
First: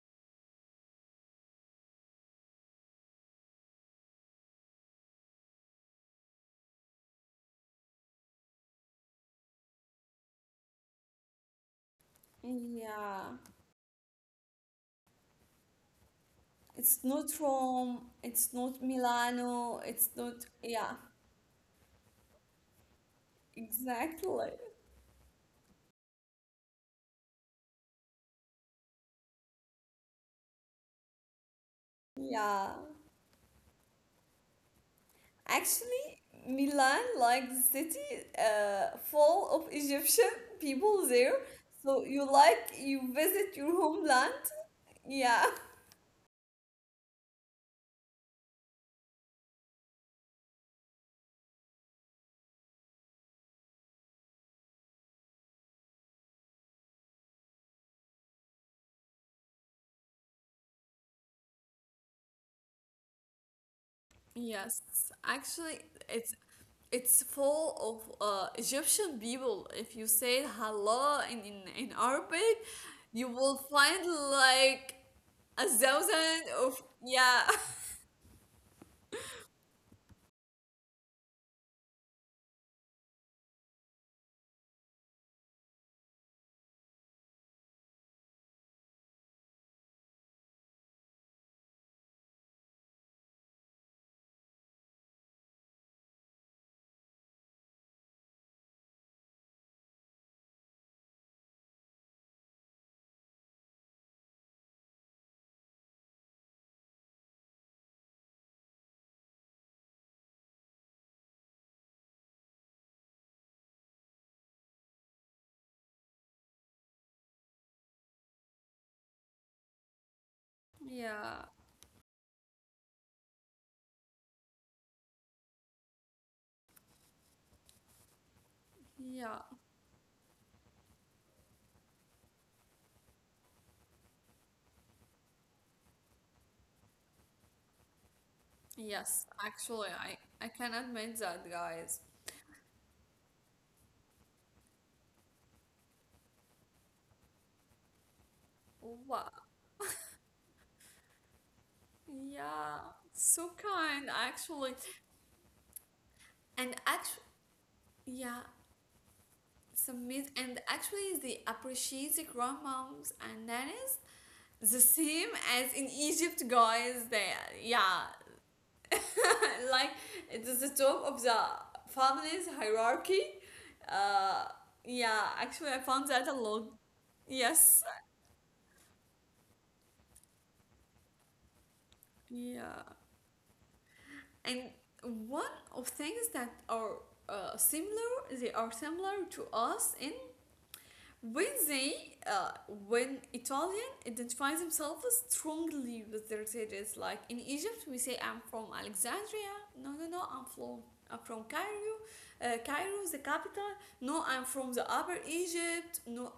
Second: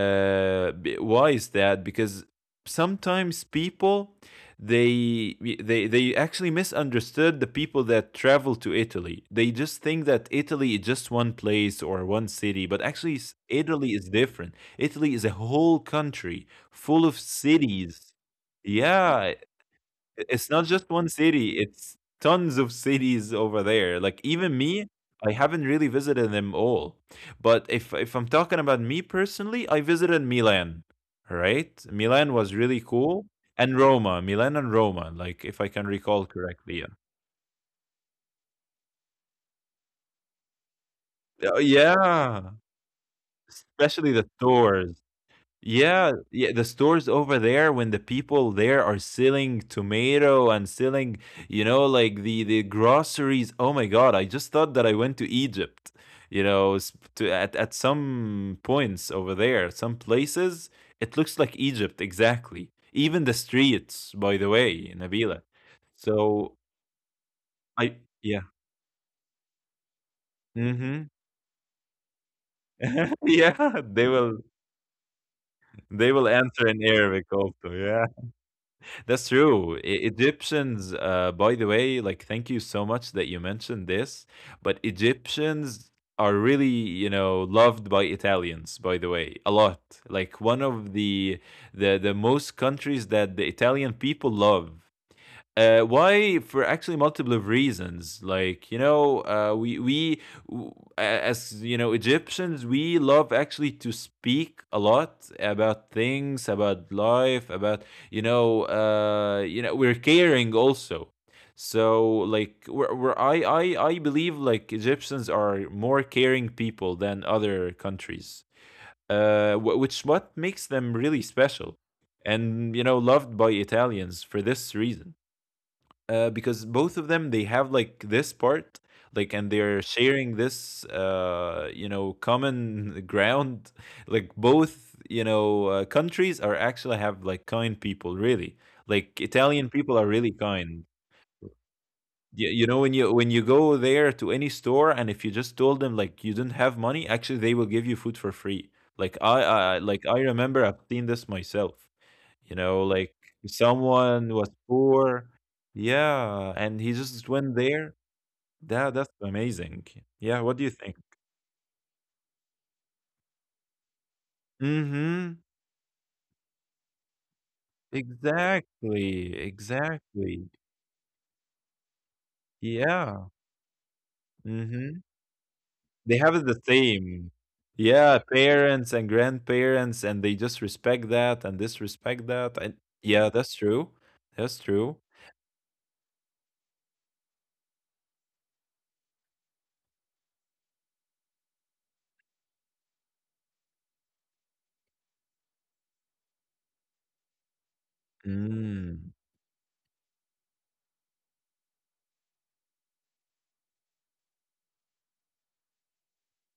[SPEAKER 2] Why is that? Because sometimes people they they actually misunderstood the people that travel to Italy. They just think that Italy is just one place or one city, but actually
[SPEAKER 1] yeah.
[SPEAKER 2] Italy is different. Italy is a whole country full
[SPEAKER 1] It's
[SPEAKER 2] of
[SPEAKER 1] not
[SPEAKER 2] cities.
[SPEAKER 1] Rome, it's not
[SPEAKER 2] Yeah,
[SPEAKER 1] Milano, it's
[SPEAKER 2] I
[SPEAKER 1] not.
[SPEAKER 2] it's not just
[SPEAKER 1] Yeah,
[SPEAKER 2] one city, it's tons of cities over there. Like, even
[SPEAKER 1] exactly.
[SPEAKER 2] me, I haven't really visited them all. But if I'm talking about me personally, I visited Milan, right? Milan was really
[SPEAKER 1] Yeah.
[SPEAKER 2] cool, and Roma. Milan and Roma, like, if I can recall
[SPEAKER 1] Actually,
[SPEAKER 2] correctly, yeah.
[SPEAKER 1] Milan, like the city full of Egyptian people there.
[SPEAKER 2] Oh,
[SPEAKER 1] So you
[SPEAKER 2] yeah,
[SPEAKER 1] like, you visit your
[SPEAKER 2] especially the
[SPEAKER 1] homeland.
[SPEAKER 2] stores.
[SPEAKER 1] Yeah.
[SPEAKER 2] Yeah, yeah, the stores over there when the people there are selling tomato and selling, you know, like the groceries. Oh my God, I just thought that I went to Egypt, you know, at some points over there, some places, it looks like Egypt exactly. Even the streets, by the way,
[SPEAKER 1] Yes,
[SPEAKER 2] Nabila.
[SPEAKER 1] actually, it's
[SPEAKER 2] So
[SPEAKER 1] it's full
[SPEAKER 2] I
[SPEAKER 1] of
[SPEAKER 2] yeah.
[SPEAKER 1] Egyptian people. If you say
[SPEAKER 2] Mm-hmm.
[SPEAKER 1] hello in Arabic, you will
[SPEAKER 2] Yeah,
[SPEAKER 1] find like a
[SPEAKER 2] they will
[SPEAKER 1] thousand
[SPEAKER 2] answer in
[SPEAKER 1] of,
[SPEAKER 2] Arabic
[SPEAKER 1] yeah,
[SPEAKER 2] also. Yeah. That's true. Egyptians, by the way, like, thank you so much that you mentioned this. But Egyptians are really, you know, loved by Italians, by the way, a lot. Like one of the most countries that the Italian people love. Why? For actually multiple reasons. Like you know, w- a- as you know, Egyptians, we love actually to speak a lot about things, about life, about you know, we're caring also. So like, we're, I believe like Egyptians are more caring people than other countries. Which what makes them really
[SPEAKER 1] yeah,
[SPEAKER 2] special, and you know, loved by Italians for this reason. Because both of them they have like this part, like, and
[SPEAKER 1] yeah.
[SPEAKER 2] they're sharing this you know common ground. Like both you know countries are actually have like kind people, really. Like
[SPEAKER 1] Yes,
[SPEAKER 2] Italian people are
[SPEAKER 1] actually,
[SPEAKER 2] really
[SPEAKER 1] I
[SPEAKER 2] kind.
[SPEAKER 1] can admit that, guys.
[SPEAKER 2] You know when you go there to any store and if you just told them like you didn't have money, actually they will give you food for free. Like I,
[SPEAKER 1] Wow,
[SPEAKER 2] I like I remember I've seen this myself, you know,
[SPEAKER 1] yeah,
[SPEAKER 2] like if
[SPEAKER 1] so kind
[SPEAKER 2] someone was
[SPEAKER 1] actually.
[SPEAKER 2] poor. Yeah, and he
[SPEAKER 1] And
[SPEAKER 2] just
[SPEAKER 1] actually,
[SPEAKER 2] went there.
[SPEAKER 1] yeah,
[SPEAKER 2] That that's amazing.
[SPEAKER 1] some
[SPEAKER 2] Yeah,
[SPEAKER 1] amazing.
[SPEAKER 2] what do you
[SPEAKER 1] And
[SPEAKER 2] think?
[SPEAKER 1] actually, they appreciate the grandmoms and nannies the
[SPEAKER 2] Mm-hmm.
[SPEAKER 1] same as in Egypt, guys. There, yeah,
[SPEAKER 2] Exactly.
[SPEAKER 1] like
[SPEAKER 2] Exactly.
[SPEAKER 1] it is the top of the family's
[SPEAKER 2] Yeah.
[SPEAKER 1] hierarchy. Uh,
[SPEAKER 2] Mm-hmm.
[SPEAKER 1] yeah, actually, I
[SPEAKER 2] They
[SPEAKER 1] found
[SPEAKER 2] have it
[SPEAKER 1] that a
[SPEAKER 2] the
[SPEAKER 1] lot.
[SPEAKER 2] same.
[SPEAKER 1] Yes,
[SPEAKER 2] Yeah, parents and grandparents, and they just respect that and disrespect that. And
[SPEAKER 1] yeah.
[SPEAKER 2] yeah, that's true. That's
[SPEAKER 1] And
[SPEAKER 2] true.
[SPEAKER 1] one of things that are similar, they are similar to us. In When they, uh, when Italian identifies themselves strongly with their cities, like in Egypt, we say I'm from
[SPEAKER 2] Mm.
[SPEAKER 1] Alexandria. No, no, no, I'm from Cairo. Cairo is the capital. No, I'm from the Upper Egypt. No,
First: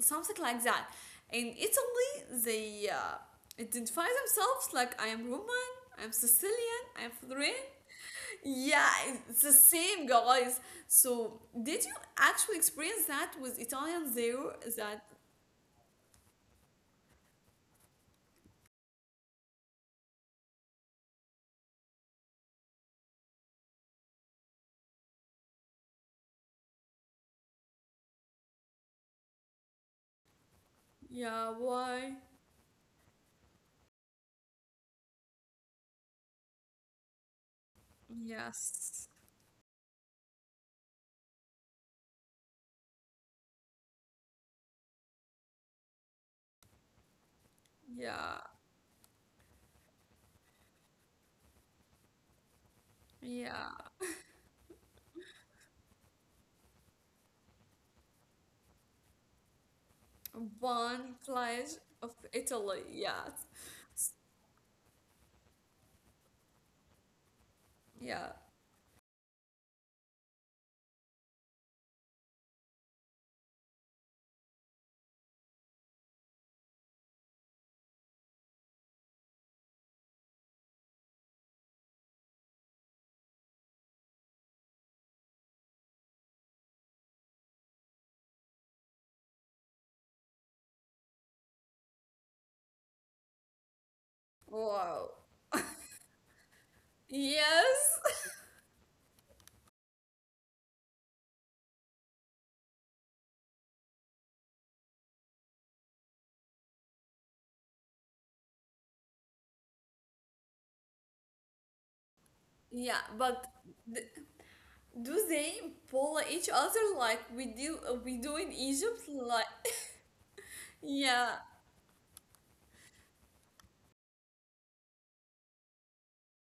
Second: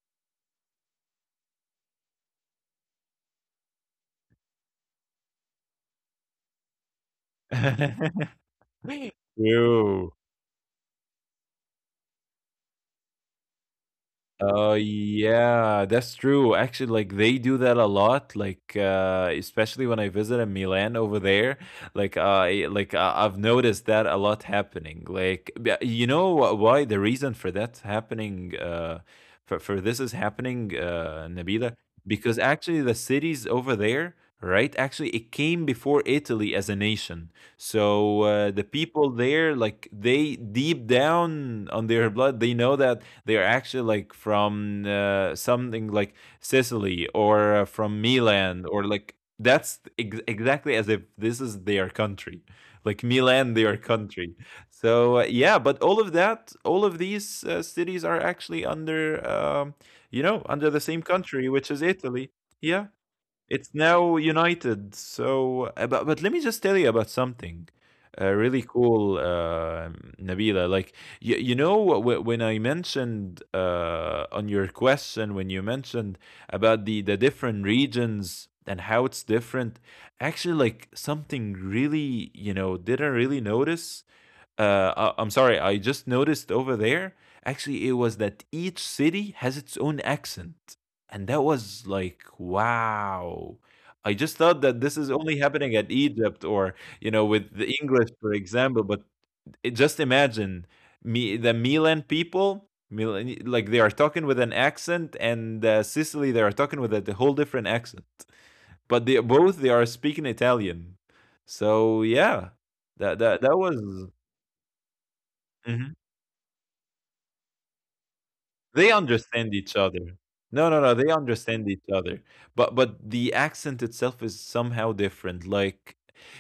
[SPEAKER 1] something like that. In Italy, they identify themselves like I am Roman, I'm Sicilian, I'm Florentine, yeah, it's the same,
[SPEAKER 2] True.
[SPEAKER 1] guys. So, did you actually experience that with Italians there?
[SPEAKER 2] Oh
[SPEAKER 1] That,
[SPEAKER 2] yeah, that's true. Actually, like they do that a lot. Like especially when I visited Milan over there, like I've noticed that a lot happening. Like you know why the reason for that happening, for this is happening,
[SPEAKER 1] yeah,
[SPEAKER 2] Nabila,
[SPEAKER 1] why?
[SPEAKER 2] because actually the cities over there, right? Actually, it came before Italy as a nation. So the
[SPEAKER 1] Yes.
[SPEAKER 2] people there, like they deep down on their blood, they know that they are actually like from something like Sicily or from
[SPEAKER 1] Yeah,
[SPEAKER 2] Milan, or like that's exactly as if this is their country, like Milan, their
[SPEAKER 1] yeah.
[SPEAKER 2] country. So yeah, but all of that, all of these cities are actually under, you know, under the same
[SPEAKER 1] One
[SPEAKER 2] country,
[SPEAKER 1] pledge
[SPEAKER 2] which is
[SPEAKER 1] of
[SPEAKER 2] Italy.
[SPEAKER 1] Italy.
[SPEAKER 2] Yeah.
[SPEAKER 1] Yes.
[SPEAKER 2] It's now united. So, but let me just tell you about something
[SPEAKER 1] Yeah.
[SPEAKER 2] really cool, Nabila. Like you know, when I mentioned on your question, when you mentioned about the different regions and how it's different, actually, like something really, you know, didn't really notice am sorry, I just noticed over there. Actually, it was that each city has its own accent, and that was like, wow. I just thought that
[SPEAKER 1] Wow.
[SPEAKER 2] this is only happening at Egypt or you know with the
[SPEAKER 1] Yes.
[SPEAKER 2] English, for example. But just imagine me the Milan people. Milan, like they are talking with an accent, and Sicily they are talking with a whole different accent, but they both they are speaking Italian. So yeah,
[SPEAKER 1] Yeah,
[SPEAKER 2] that
[SPEAKER 1] but
[SPEAKER 2] that that
[SPEAKER 1] th-
[SPEAKER 2] was.
[SPEAKER 1] do they
[SPEAKER 2] Mm-hmm.
[SPEAKER 1] pull each other like we do in Egypt?
[SPEAKER 2] They
[SPEAKER 1] Like,
[SPEAKER 2] understand each other. No, no, no. They
[SPEAKER 1] yeah,
[SPEAKER 2] understand each other. But the accent itself is somehow different. Like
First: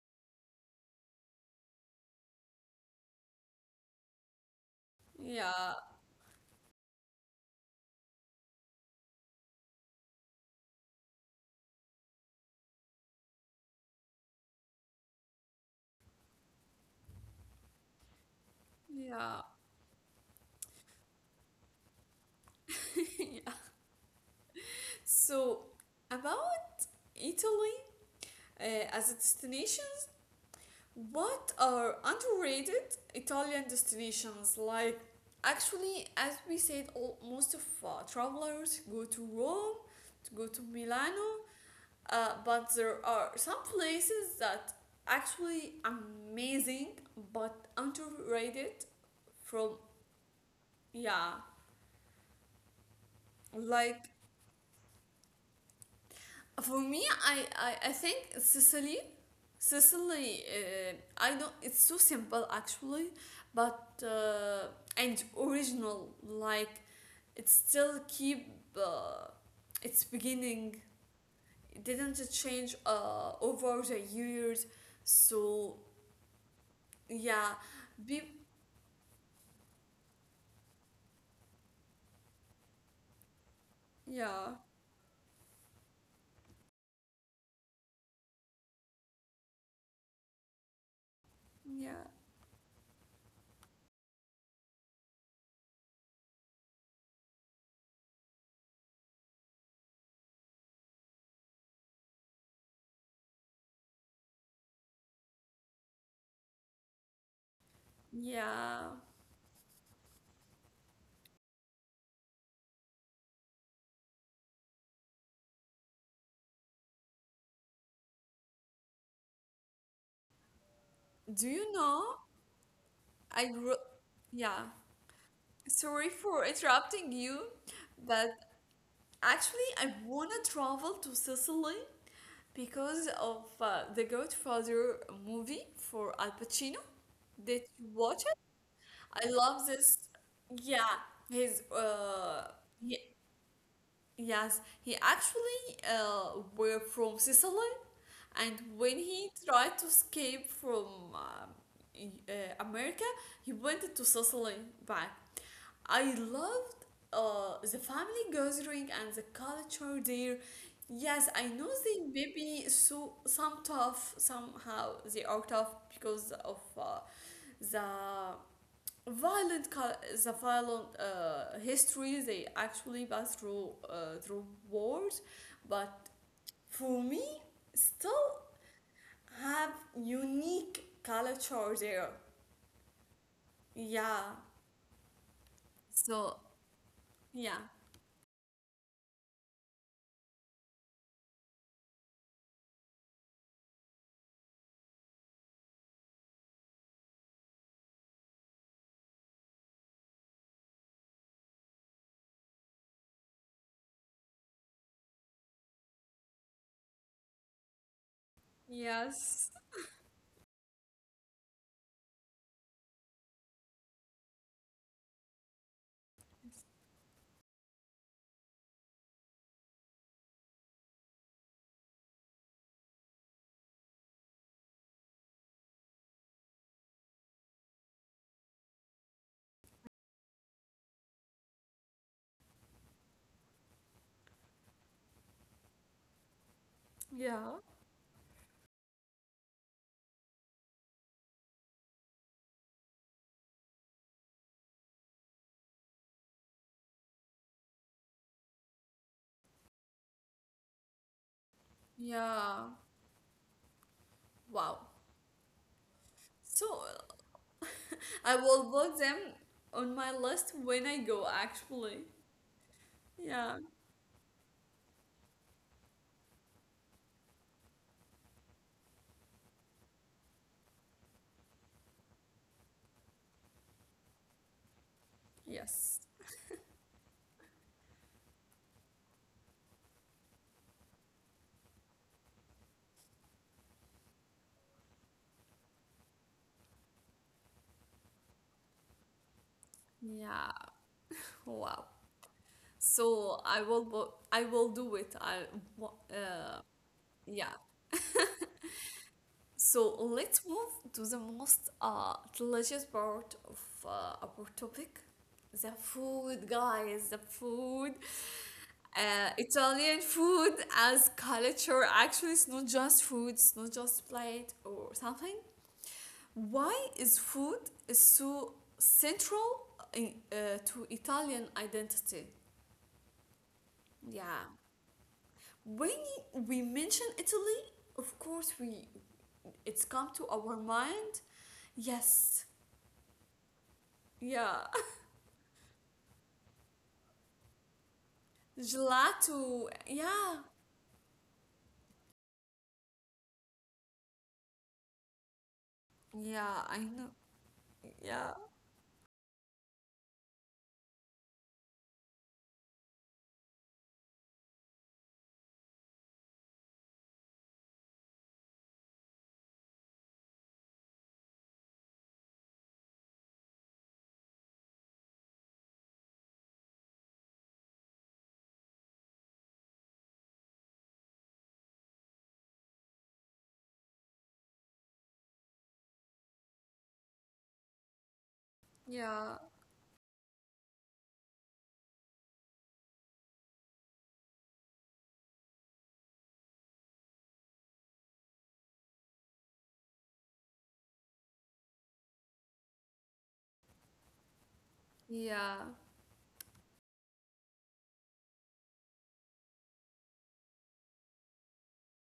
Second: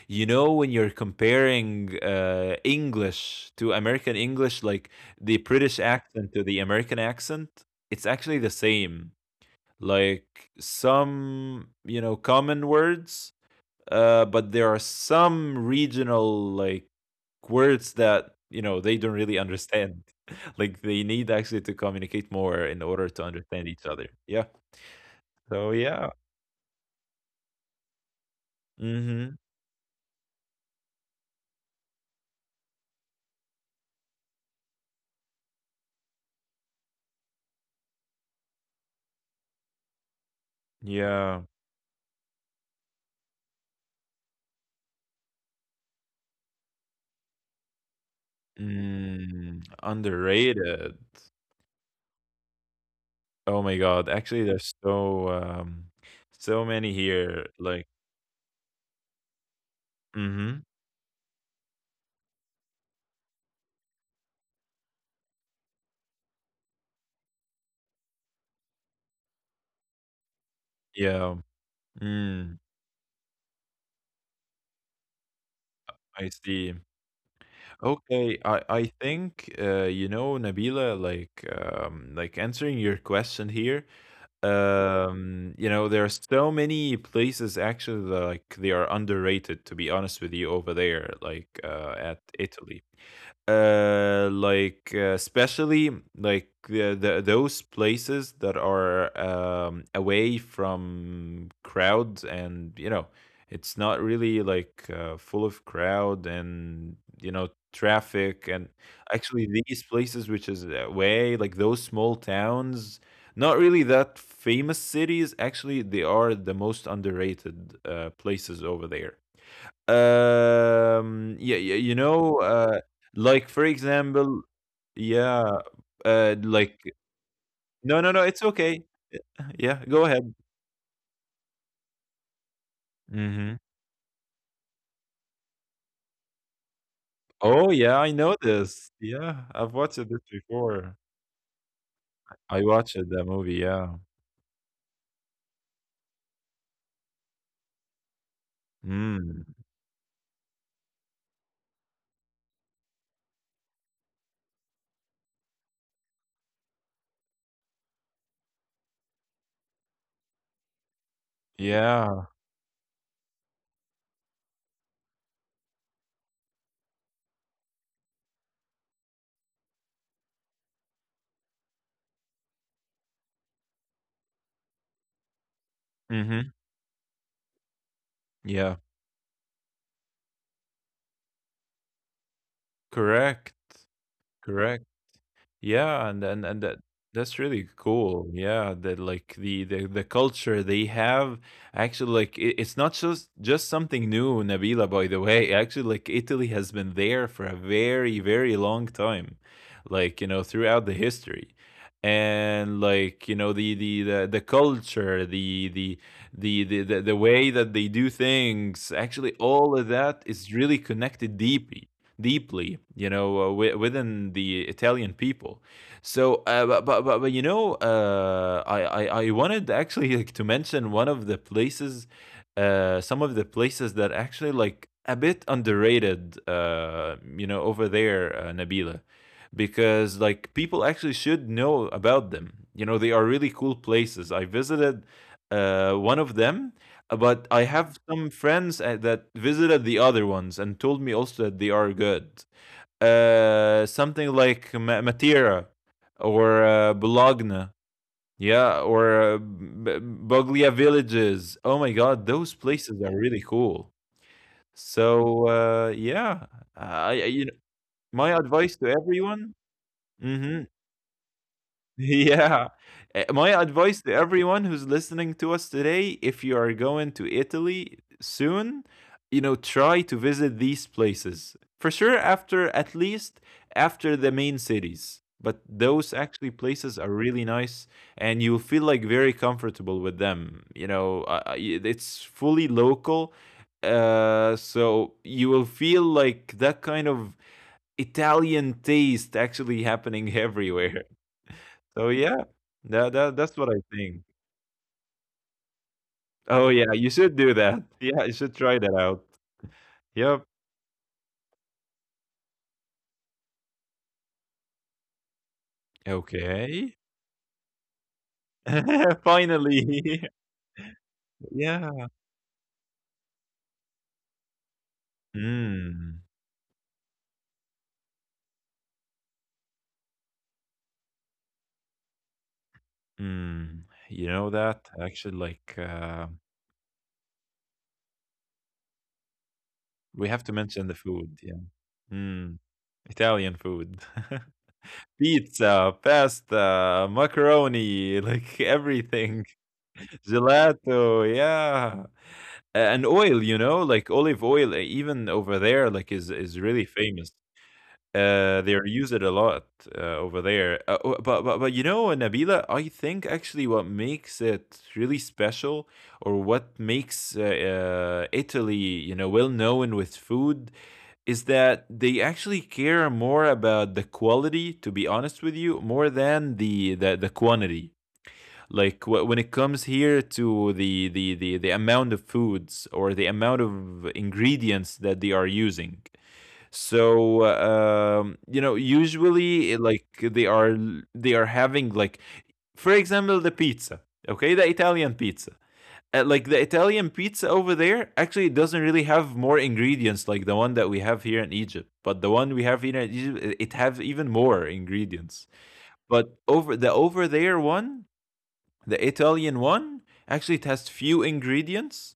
[SPEAKER 2] you know when you're comparing English to American English, like the
[SPEAKER 1] yeah,
[SPEAKER 2] British accent to the American accent, it's actually the same. Like some you know common words but there are some regional like words that you know they don't really
[SPEAKER 1] yeah,
[SPEAKER 2] understand. Like they need actually to communicate more in order to understand each other. Yeah.
[SPEAKER 1] so,
[SPEAKER 2] So yeah.
[SPEAKER 1] about Italy as a
[SPEAKER 2] Mm-hmm.
[SPEAKER 1] destinations, what are underrated Italian destinations? Like, actually, as we said, most of travelers go to Rome, to go to
[SPEAKER 2] Yeah.
[SPEAKER 1] Milano, but there are some places that actually amazing but underrated
[SPEAKER 2] Mm,
[SPEAKER 1] from
[SPEAKER 2] underrated.
[SPEAKER 1] yeah,
[SPEAKER 2] Oh my god.
[SPEAKER 1] like
[SPEAKER 2] Actually, there's so many
[SPEAKER 1] for me,
[SPEAKER 2] here.
[SPEAKER 1] I,
[SPEAKER 2] Like.
[SPEAKER 1] I i think sicily
[SPEAKER 2] Mm-hmm.
[SPEAKER 1] Sicily, I know it's so simple actually, but and original. Like it still keep uh, its beginning.
[SPEAKER 2] Yeah.
[SPEAKER 1] It didn't
[SPEAKER 2] Mm,
[SPEAKER 1] change over the years. So
[SPEAKER 2] I see.
[SPEAKER 1] yeah, be
[SPEAKER 2] Okay, I think you know Nabila, like answering your question here.
[SPEAKER 1] yeah,
[SPEAKER 2] You know there are so many places actually that, like they are underrated. To be honest with you, over there, like
[SPEAKER 1] yeah,
[SPEAKER 2] at Italy especially like the those places that are away from crowd and you know it's not really like full of crowd and you know traffic and
[SPEAKER 1] yeah.
[SPEAKER 2] actually these places which is away, like those small towns, not really that famous cities, actually they are the most underrated places over there. Yeah,
[SPEAKER 1] Do
[SPEAKER 2] yeah, you
[SPEAKER 1] you know?
[SPEAKER 2] know, like for
[SPEAKER 1] I grew.
[SPEAKER 2] example,
[SPEAKER 1] Yeah.
[SPEAKER 2] yeah,
[SPEAKER 1] Sorry for
[SPEAKER 2] like
[SPEAKER 1] interrupting you,
[SPEAKER 2] no, no, no, it's
[SPEAKER 1] but
[SPEAKER 2] okay. Yeah,
[SPEAKER 1] actually
[SPEAKER 2] go
[SPEAKER 1] I
[SPEAKER 2] ahead.
[SPEAKER 1] wanna travel to Sicily because
[SPEAKER 2] Hmm.
[SPEAKER 1] of the Godfather movie for Al Pacino.
[SPEAKER 2] Oh
[SPEAKER 1] Did
[SPEAKER 2] yeah,
[SPEAKER 1] you
[SPEAKER 2] I know
[SPEAKER 1] watch it?
[SPEAKER 2] this. Yeah,
[SPEAKER 1] I
[SPEAKER 2] I've
[SPEAKER 1] love
[SPEAKER 2] watched
[SPEAKER 1] this.
[SPEAKER 2] this before.
[SPEAKER 1] Yeah, his uh,
[SPEAKER 2] I watched
[SPEAKER 1] he,
[SPEAKER 2] that movie. Yeah.
[SPEAKER 1] yes, he actually were from Sicily, and when he
[SPEAKER 2] Mm.
[SPEAKER 1] tried to escape from um, America, he went to Sicily back. I loved the family gathering and the culture there. Yes, I know they
[SPEAKER 2] Yeah.
[SPEAKER 1] maybe so some tough, somehow they are tough because of the violent cul- the violent history they actually passed through, through wars, but
[SPEAKER 2] Hmm.
[SPEAKER 1] for me still
[SPEAKER 2] Yeah.
[SPEAKER 1] have unique culture there.
[SPEAKER 2] Correct.
[SPEAKER 1] Yeah.
[SPEAKER 2] Correct. Yeah, and
[SPEAKER 1] So
[SPEAKER 2] and and that that's
[SPEAKER 1] yeah.
[SPEAKER 2] really cool. Yeah, that like the culture they have actually like it's not just just something new, Nabila, by the way. Actually, like Italy has been there for a very, very long time. Like, you know, throughout the history. And like, you know, the culture, the the way that they do things, actually
[SPEAKER 1] Yes.
[SPEAKER 2] all of that is really connected deeply, you know, within the Italian people. So, but you know, I wanted actually like, to mention one of the some of the places that actually like a bit underrated, you know, over there, Nabila, because like people actually should know about them. You know, they are really cool places. I visited one of them, but
[SPEAKER 1] Yeah.
[SPEAKER 2] I have some friends that visited the other ones and told me also that they are good. Something like Matera or Bologna, yeah, or Boglia villages. Oh my God, those
[SPEAKER 1] Yeah,
[SPEAKER 2] places are really cool.
[SPEAKER 1] wow.
[SPEAKER 2] So yeah,
[SPEAKER 1] So
[SPEAKER 2] you know, my
[SPEAKER 1] I will
[SPEAKER 2] advice to
[SPEAKER 1] put them
[SPEAKER 2] everyone.
[SPEAKER 1] on my list
[SPEAKER 2] Mhm.
[SPEAKER 1] when I go, actually.
[SPEAKER 2] Yeah. My
[SPEAKER 1] Yeah,
[SPEAKER 2] advice to everyone who's listening to us today, if you are going to Italy soon, you know, try to visit these places. For sure, after at least after the main cities. But
[SPEAKER 1] yes.
[SPEAKER 2] those actually places are really nice and you'll feel like very comfortable with them. You know, it's fully local. So you will feel like that kind of Italian taste actually happening
[SPEAKER 1] Yeah,
[SPEAKER 2] everywhere.
[SPEAKER 1] wow.
[SPEAKER 2] So yeah, that that
[SPEAKER 1] So
[SPEAKER 2] that's what I think.
[SPEAKER 1] I will do it. Wa- uh
[SPEAKER 2] Oh yeah, you should do
[SPEAKER 1] yeah.
[SPEAKER 2] that. Yeah, you should try that out.
[SPEAKER 1] So
[SPEAKER 2] Yep.
[SPEAKER 1] let's move to the most delicious part of our topic, the food,
[SPEAKER 2] Okay.
[SPEAKER 1] guys. The food. Italian
[SPEAKER 2] Finally.
[SPEAKER 1] food as culture.
[SPEAKER 2] Yeah.
[SPEAKER 1] Actually, it's not just food, it's not just plate or something.
[SPEAKER 2] Mm.
[SPEAKER 1] Why is food is so central to Italian identity?
[SPEAKER 2] Mm. You know
[SPEAKER 1] Yeah.
[SPEAKER 2] that actually, like
[SPEAKER 1] When we mention Italy, of course, we it's come
[SPEAKER 2] we
[SPEAKER 1] to
[SPEAKER 2] have to
[SPEAKER 1] our
[SPEAKER 2] mention the
[SPEAKER 1] mind.
[SPEAKER 2] food. Yeah.
[SPEAKER 1] Yes.
[SPEAKER 2] Mm. Italian food.
[SPEAKER 1] Yeah.
[SPEAKER 2] Pizza, pasta, macaroni, like everything.
[SPEAKER 1] Gelato. Yeah.
[SPEAKER 2] Gelato, yeah. And oil, you know, like olive oil, even over there, like is
[SPEAKER 1] Yeah,
[SPEAKER 2] really
[SPEAKER 1] I know.
[SPEAKER 2] famous.
[SPEAKER 1] Yeah.
[SPEAKER 2] They use it a lot uh, over there. But you know, Nabila, I think actually what makes it really special, or what makes Italy, you know, well known with food, is that they actually care more about the quality. To be honest with you, more than the quantity, like when it comes here to the amount of foods or the amount of ingredients that they are using. So you know,
[SPEAKER 1] Yeah,
[SPEAKER 2] usually like they are having, like for example the pizza, okay, the Italian pizza. Like the Italian pizza over there actually doesn't really have more ingredients like the one that we have here in Egypt, but the one we have here in Egypt it have even more ingredients.
[SPEAKER 1] yeah.
[SPEAKER 2] But over the over there one, the Italian one, actually it has few ingredients,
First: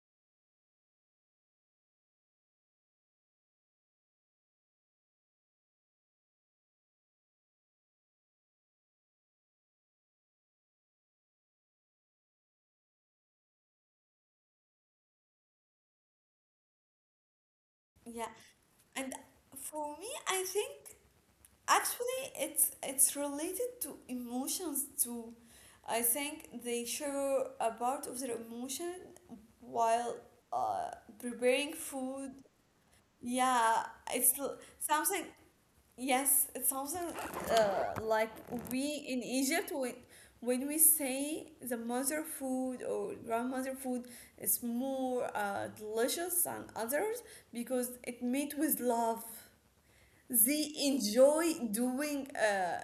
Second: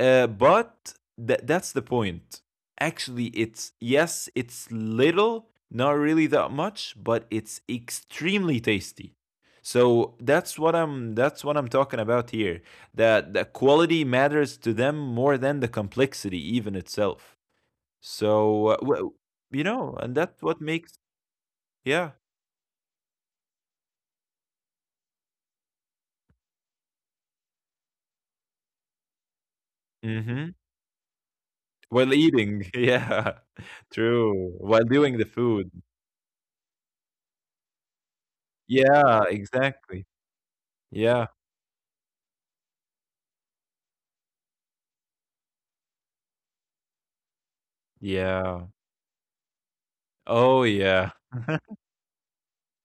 [SPEAKER 2] but that's the point. Actually, it's yes, it's little, not really that much, but it's extremely tasty. So that's what I'm talking about here. That the quality matters to them more than the complexity even itself.
[SPEAKER 1] Yeah.
[SPEAKER 2] So well,
[SPEAKER 1] And
[SPEAKER 2] you know,
[SPEAKER 1] for me,
[SPEAKER 2] and that's
[SPEAKER 1] I
[SPEAKER 2] what
[SPEAKER 1] think
[SPEAKER 2] makes. Yeah.
[SPEAKER 1] actually it's related to emotions too. I think they share a part of their emotion while
[SPEAKER 2] Mm-hmm.
[SPEAKER 1] uh, preparing
[SPEAKER 2] While
[SPEAKER 1] food.
[SPEAKER 2] eating, yeah,
[SPEAKER 1] Yeah, it's
[SPEAKER 2] true.
[SPEAKER 1] l-
[SPEAKER 2] While doing the
[SPEAKER 1] something
[SPEAKER 2] food.
[SPEAKER 1] yes, it's something like we
[SPEAKER 2] Yeah,
[SPEAKER 1] in Egypt, when
[SPEAKER 2] exactly.
[SPEAKER 1] we
[SPEAKER 2] Yeah,
[SPEAKER 1] say the mother food or grandmother food is more delicious than others, because it made
[SPEAKER 2] yeah.
[SPEAKER 1] with love.
[SPEAKER 2] Oh,
[SPEAKER 1] They
[SPEAKER 2] yeah.
[SPEAKER 1] enjoy doing uh,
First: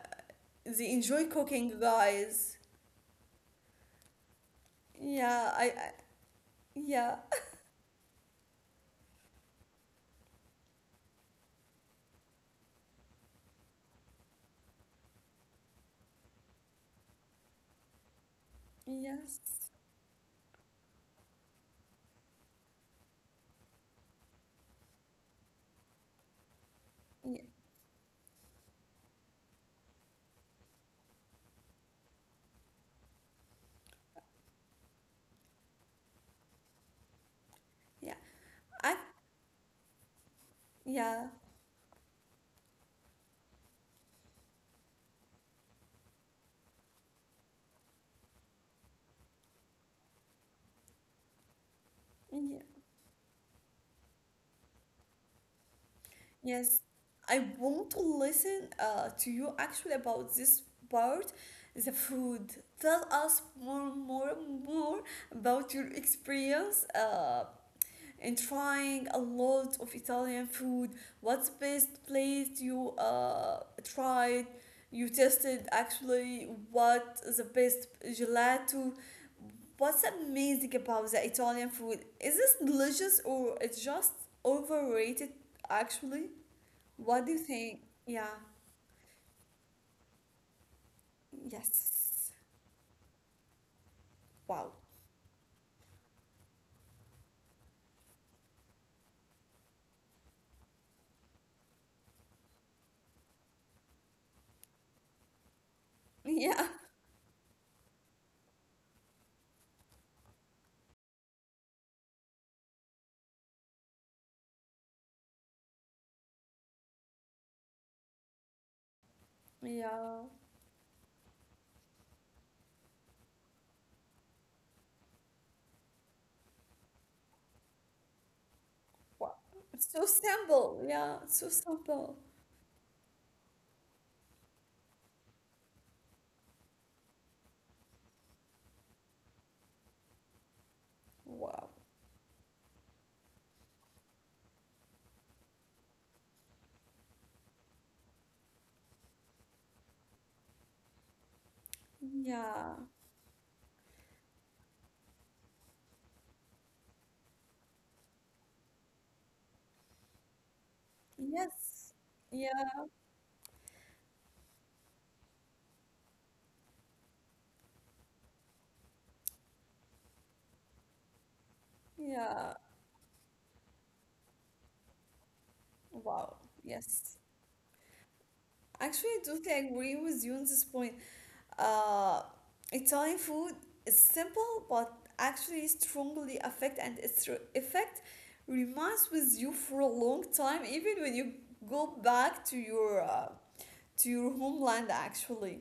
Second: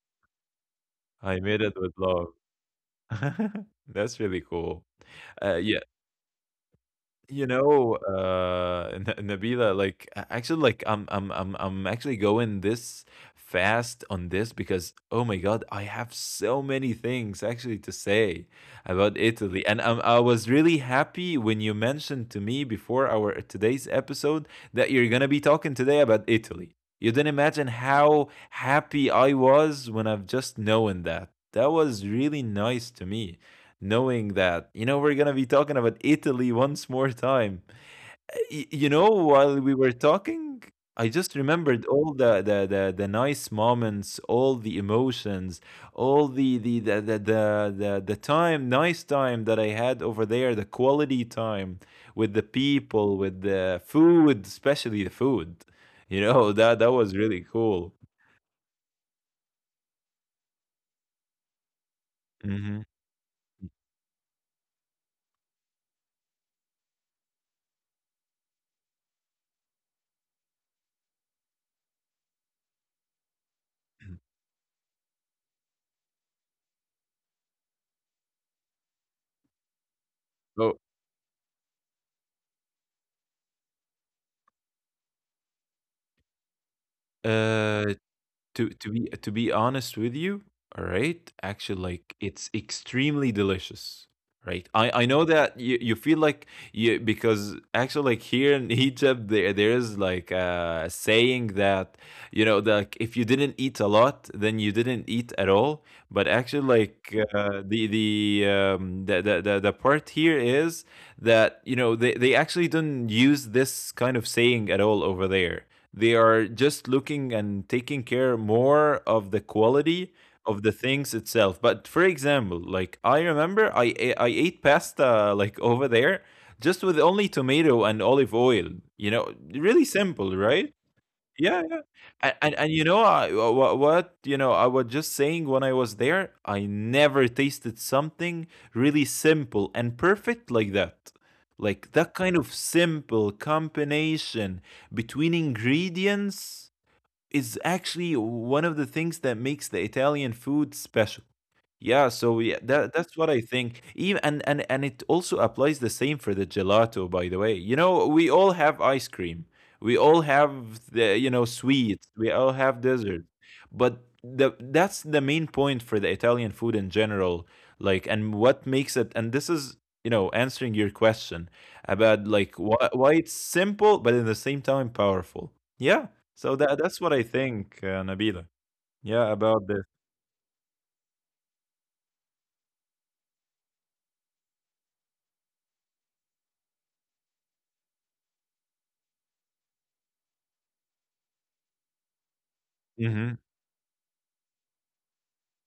[SPEAKER 1] they enjoy
[SPEAKER 2] I made it
[SPEAKER 1] cooking,
[SPEAKER 2] with love.
[SPEAKER 1] guys.
[SPEAKER 2] That's really cool.
[SPEAKER 1] Yeah,
[SPEAKER 2] Yeah.
[SPEAKER 1] I yeah.
[SPEAKER 2] You know, N Nabila, like, a actually, like, I'm actually going this fast on this because, oh my god, I have so many things actually to say about
[SPEAKER 1] Yes.
[SPEAKER 2] Italy, and I was really happy when you mentioned to me before our today's episode that you're gonna be talking today about Italy. You didn't
[SPEAKER 1] Yeah.
[SPEAKER 2] imagine how happy I was when I've just known that. That was really nice to me, knowing that you know we're gonna be talking about Italy once more time.
[SPEAKER 1] Yeah.
[SPEAKER 2] You
[SPEAKER 1] I
[SPEAKER 2] know, while we were talking, I
[SPEAKER 1] yeah.
[SPEAKER 2] just remembered all the nice moments, all the emotions, all the time, nice time that I had over there, the quality time with the
[SPEAKER 1] Yeah.
[SPEAKER 2] people, with the food, especially the food. You know that
[SPEAKER 1] Yes,
[SPEAKER 2] that was really
[SPEAKER 1] I
[SPEAKER 2] cool.
[SPEAKER 1] want to listen to you actually about this part, the food.
[SPEAKER 2] Hmm.
[SPEAKER 1] Tell us more, more, more about your experience in trying a lot of Italian food. What's the best place you tried? You tested actually, what is the best gelato? What's
[SPEAKER 2] Oh,
[SPEAKER 1] amazing about the Italian food? Is this delicious or it's just overrated actually? What do you think?
[SPEAKER 2] uh,
[SPEAKER 1] Yeah.
[SPEAKER 2] to be honest with you, all right, actually, like
[SPEAKER 1] Yes.
[SPEAKER 2] it's extremely delicious, right?
[SPEAKER 1] Wow.
[SPEAKER 2] I know that you feel like you, because actually, like here in Egypt, there is like a saying that you know that like, if you didn't eat a lot, then you didn't eat at all. But actually,
[SPEAKER 1] Yeah.
[SPEAKER 2] like the part here is that you know they actually don't use this kind of saying at all over there. They are just looking and taking care more of the quality
[SPEAKER 1] Yeah.
[SPEAKER 2] of the things itself. But for example, like I remember I ate pasta like over there just with only tomato and olive oil. You
[SPEAKER 1] Wow.
[SPEAKER 2] know, really
[SPEAKER 1] It's so
[SPEAKER 2] simple, right?
[SPEAKER 1] simple. Yeah. It's so
[SPEAKER 2] Yeah,
[SPEAKER 1] simple.
[SPEAKER 2] and you know what you know, I was just saying when I was there, I never tasted something really simple and perfect like that,
[SPEAKER 1] Wow.
[SPEAKER 2] like that kind of simple combination between ingredients is actually one of the things that makes the Italian food special. Yeah, so yeah,
[SPEAKER 1] Yeah.
[SPEAKER 2] that's what I think. Even and it also applies the same for the gelato, by the way. You know, we all have ice cream. We all have the you know
[SPEAKER 1] Yes.
[SPEAKER 2] sweets. We all have
[SPEAKER 1] Yeah.
[SPEAKER 2] dessert. But the that's the main point for the Italian food in general. Like, and what makes it, and this is you know answering your question about like
[SPEAKER 1] Yeah.
[SPEAKER 2] why it's simple but at the same time powerful. Yeah.
[SPEAKER 1] Wow.
[SPEAKER 2] So that's what I
[SPEAKER 1] Yes.
[SPEAKER 2] think, Nabila.
[SPEAKER 1] Actually, I
[SPEAKER 2] Yeah,
[SPEAKER 1] totally
[SPEAKER 2] about this.
[SPEAKER 1] agree with you on this point. Uh, Italian food is simple, but actually strongly affect, and its effect remains with you for a long time, even when you go back to your
[SPEAKER 2] Hmm.
[SPEAKER 1] to your homeland actually,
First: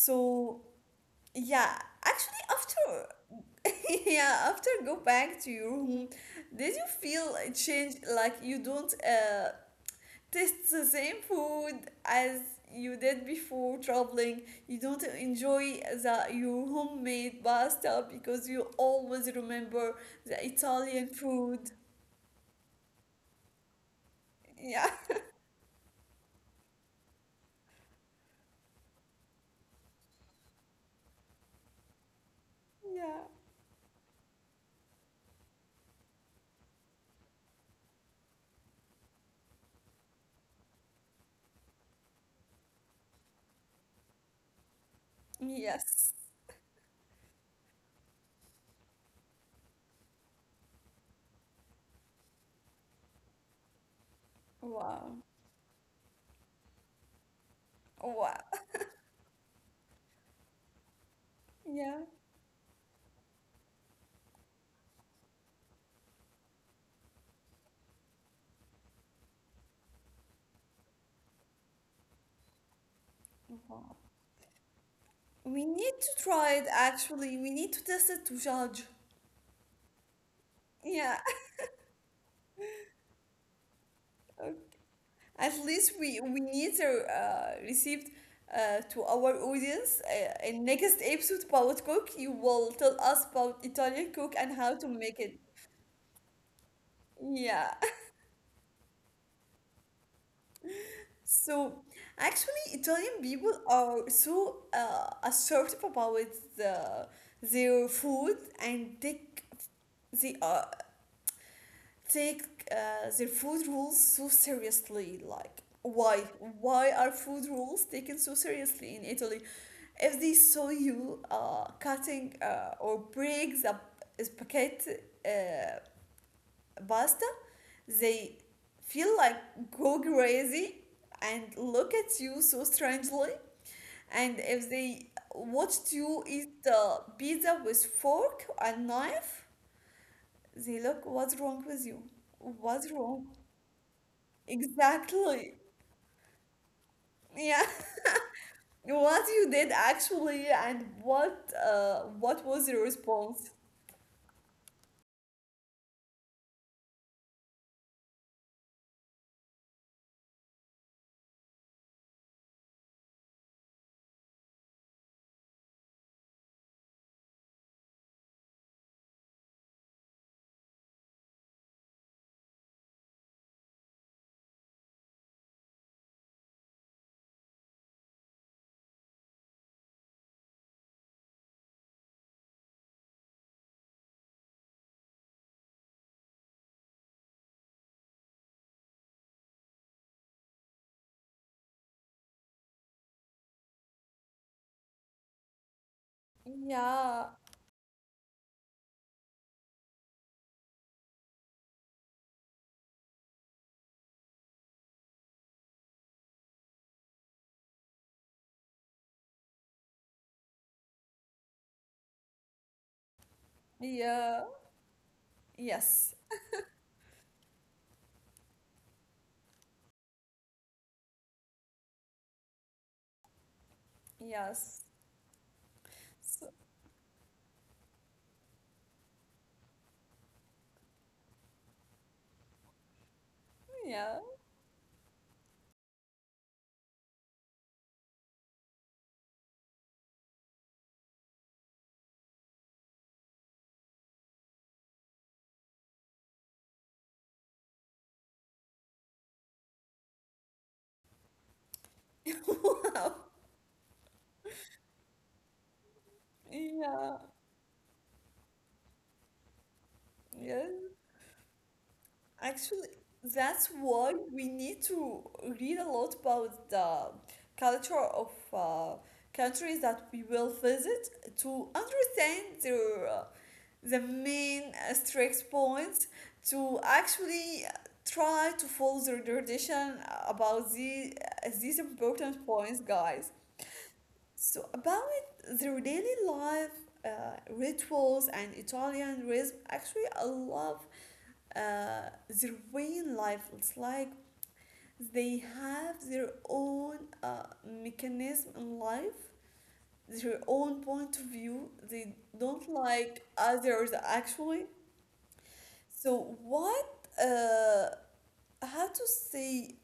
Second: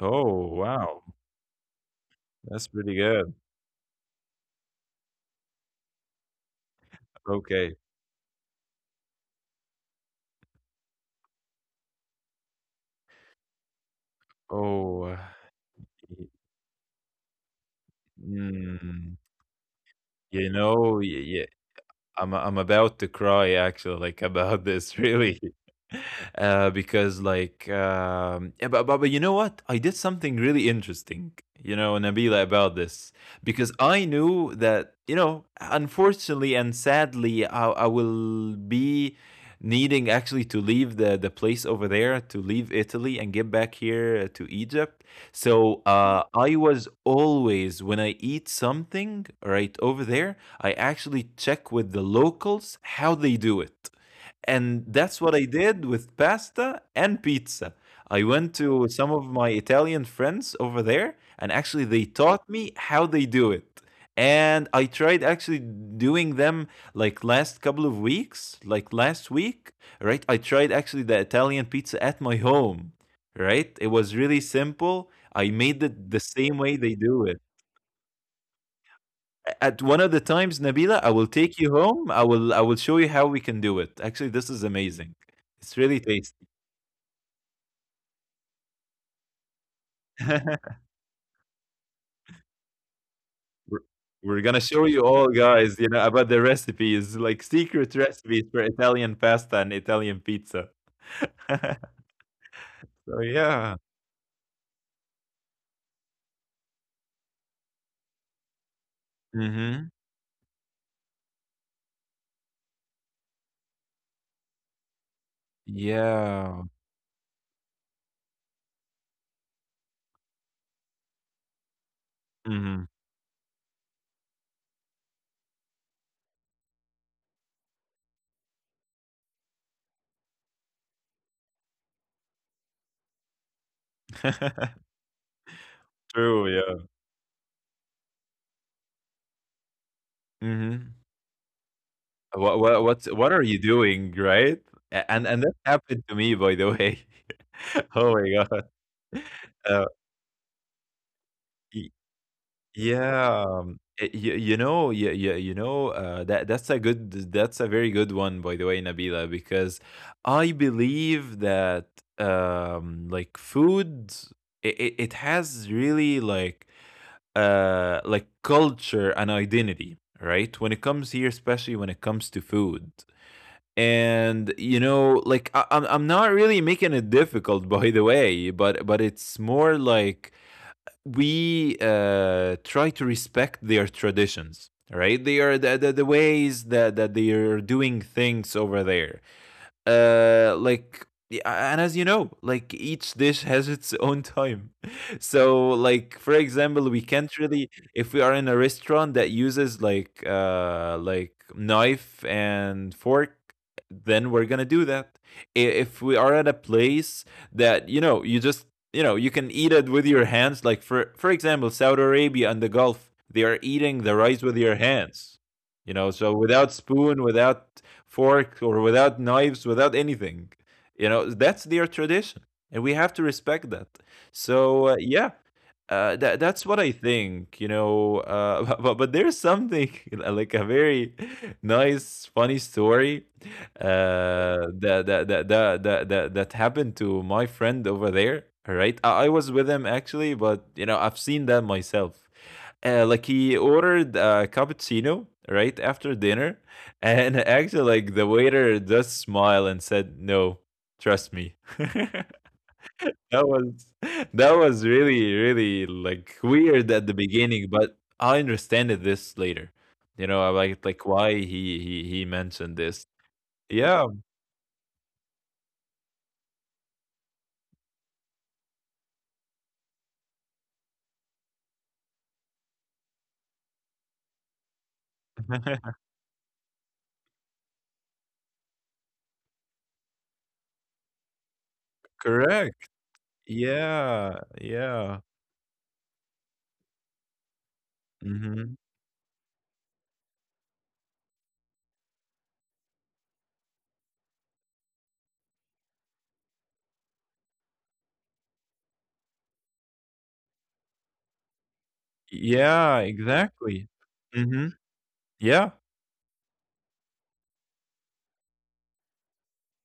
[SPEAKER 2] Oh, wow.
[SPEAKER 1] yeah, actually
[SPEAKER 2] That's pretty good.
[SPEAKER 1] after yeah, after go back to your home, did you feel a
[SPEAKER 2] Okay.
[SPEAKER 1] change, like you don't taste the same food as you did before traveling? You don't
[SPEAKER 2] Oh,
[SPEAKER 1] enjoy the
[SPEAKER 2] y-
[SPEAKER 1] your homemade pasta, because you
[SPEAKER 2] mm,
[SPEAKER 1] always remember the
[SPEAKER 2] you
[SPEAKER 1] Italian
[SPEAKER 2] know,
[SPEAKER 1] food?
[SPEAKER 2] I'm about to cry actually, like about
[SPEAKER 1] Yeah.
[SPEAKER 2] this really, because like yeah, but you know what? I did something really interesting, you know, Nabila, about this,
[SPEAKER 1] Yeah.
[SPEAKER 2] because I knew that you know, unfortunately and sadly, I will be needing actually to leave the place over there, to leave Italy and get back here to Egypt. So
[SPEAKER 1] Yes.
[SPEAKER 2] I was always when I eat something right over there, I actually check with the locals how they do it. And that's
[SPEAKER 1] Wow.
[SPEAKER 2] what I did with pasta and pizza. I went
[SPEAKER 1] Wow.
[SPEAKER 2] to some of my Italian friends over there, and actually, they
[SPEAKER 1] Yeah.
[SPEAKER 2] taught me how they do it. And I tried actually doing them like last couple of weeks, like last week, right? I tried actually the Italian pizza at my home, right? It
[SPEAKER 1] Wow.
[SPEAKER 2] was really simple. I
[SPEAKER 1] We
[SPEAKER 2] made
[SPEAKER 1] need
[SPEAKER 2] it the
[SPEAKER 1] to
[SPEAKER 2] same
[SPEAKER 1] try
[SPEAKER 2] way
[SPEAKER 1] it
[SPEAKER 2] they do it.
[SPEAKER 1] actually. We need to test it to judge.
[SPEAKER 2] At one of the times, Nabila, I will
[SPEAKER 1] Yeah.
[SPEAKER 2] take you home. I will show you how we can do it. Actually, this
[SPEAKER 1] Okay.
[SPEAKER 2] is amazing.
[SPEAKER 1] At
[SPEAKER 2] It's really
[SPEAKER 1] least we
[SPEAKER 2] tasty.
[SPEAKER 1] we need to receive to our audience in next episode about cook. You will tell us about
[SPEAKER 2] we're,
[SPEAKER 1] Italian cook
[SPEAKER 2] we're gonna
[SPEAKER 1] and how
[SPEAKER 2] show
[SPEAKER 1] to
[SPEAKER 2] you
[SPEAKER 1] make
[SPEAKER 2] all,
[SPEAKER 1] it.
[SPEAKER 2] guys. You know, about the recipes, like
[SPEAKER 1] Yeah.
[SPEAKER 2] secret recipes for Italian pasta and Italian pizza.
[SPEAKER 1] So actually, Italian
[SPEAKER 2] So
[SPEAKER 1] people
[SPEAKER 2] yeah.
[SPEAKER 1] are so assertive about the, their food, and they
[SPEAKER 2] Mm-hmm.
[SPEAKER 1] they are take uh, their food rules so seriously. Like, why
[SPEAKER 2] Yeah.
[SPEAKER 1] are food rules taken so seriously in Italy? If they saw you cutting uh,
[SPEAKER 2] Mm-hmm.
[SPEAKER 1] or break the spaghetti, uh, pasta, they feel like go crazy and look at you so strangely, and if they watched you
[SPEAKER 2] True.
[SPEAKER 1] eat the
[SPEAKER 2] Yeah.
[SPEAKER 1] pizza with fork and knife, they
[SPEAKER 2] Mm-hmm.
[SPEAKER 1] look, what's wrong with you?
[SPEAKER 2] What
[SPEAKER 1] What's
[SPEAKER 2] what what
[SPEAKER 1] wrong?
[SPEAKER 2] what are you doing, right? And that
[SPEAKER 1] Exactly.
[SPEAKER 2] happened to me, by the way.
[SPEAKER 1] Yeah.
[SPEAKER 2] Oh my god.
[SPEAKER 1] What you did
[SPEAKER 2] Uh,
[SPEAKER 1] actually, and what was your
[SPEAKER 2] Yeah,
[SPEAKER 1] response?
[SPEAKER 2] y y you know, you know, that's that's a very good one, by the way, Nabila, because I believe that, like food, it has really like culture and identity, right? When it comes here, especially when it comes to food. And you know, like I'm not really making it difficult, by the way, but it's more like we try to respect their traditions, right? They are the, the ways that, that they are doing things over there. Like yeah, and as you know like each dish has its own time. So like for example we
[SPEAKER 1] Yeah.
[SPEAKER 2] can't really, if we are in a restaurant that uses like knife and fork, then we're gonna do that. If we are at a place that you know you just you know you can eat it with your hands, like for example Saudi Arabia and the Gulf, they are eating the
[SPEAKER 1] Yeah.
[SPEAKER 2] rice with your hands, you
[SPEAKER 1] Yes.
[SPEAKER 2] know, so without spoon, without fork, or without knives, without anything. You know, that's their tradition, and we have to respect that.
[SPEAKER 1] Yes.
[SPEAKER 2] So yeah, that
[SPEAKER 1] So,
[SPEAKER 2] that's what I think, you know. But, there's something like a very nice, funny story
[SPEAKER 1] yeah.
[SPEAKER 2] that, that happened to my friend over there. All right, I was with him actually, but you know I've seen that myself. Like he ordered a cappuccino right after dinner, and actually like the waiter just smiled and said, "No, trust me."
[SPEAKER 1] Wow.
[SPEAKER 2] That was that was really, really like weird at the
[SPEAKER 1] Yeah.
[SPEAKER 2] beginning, but I understand it this later. You know, I
[SPEAKER 1] Yes.
[SPEAKER 2] like why he
[SPEAKER 1] Actually,
[SPEAKER 2] mentioned this.
[SPEAKER 1] that's why
[SPEAKER 2] Yeah,
[SPEAKER 1] we need to read a lot about the culture of countries that we will visit, to understand their the main strict points, to actually try to follow their tradition about these important
[SPEAKER 2] correct.
[SPEAKER 1] points, guys.
[SPEAKER 2] Yeah,
[SPEAKER 1] So about
[SPEAKER 2] yeah.
[SPEAKER 1] their daily life, uh, rituals and
[SPEAKER 2] Hmm.
[SPEAKER 1] Italian rhythm. Actually, I love their way in life. It's like they have their own mechanism in life, their own point of view. They don't
[SPEAKER 2] Yeah,
[SPEAKER 1] like
[SPEAKER 2] exactly.
[SPEAKER 1] others actually.
[SPEAKER 2] Hmm. Yeah.
[SPEAKER 1] So what? Uh, how to say,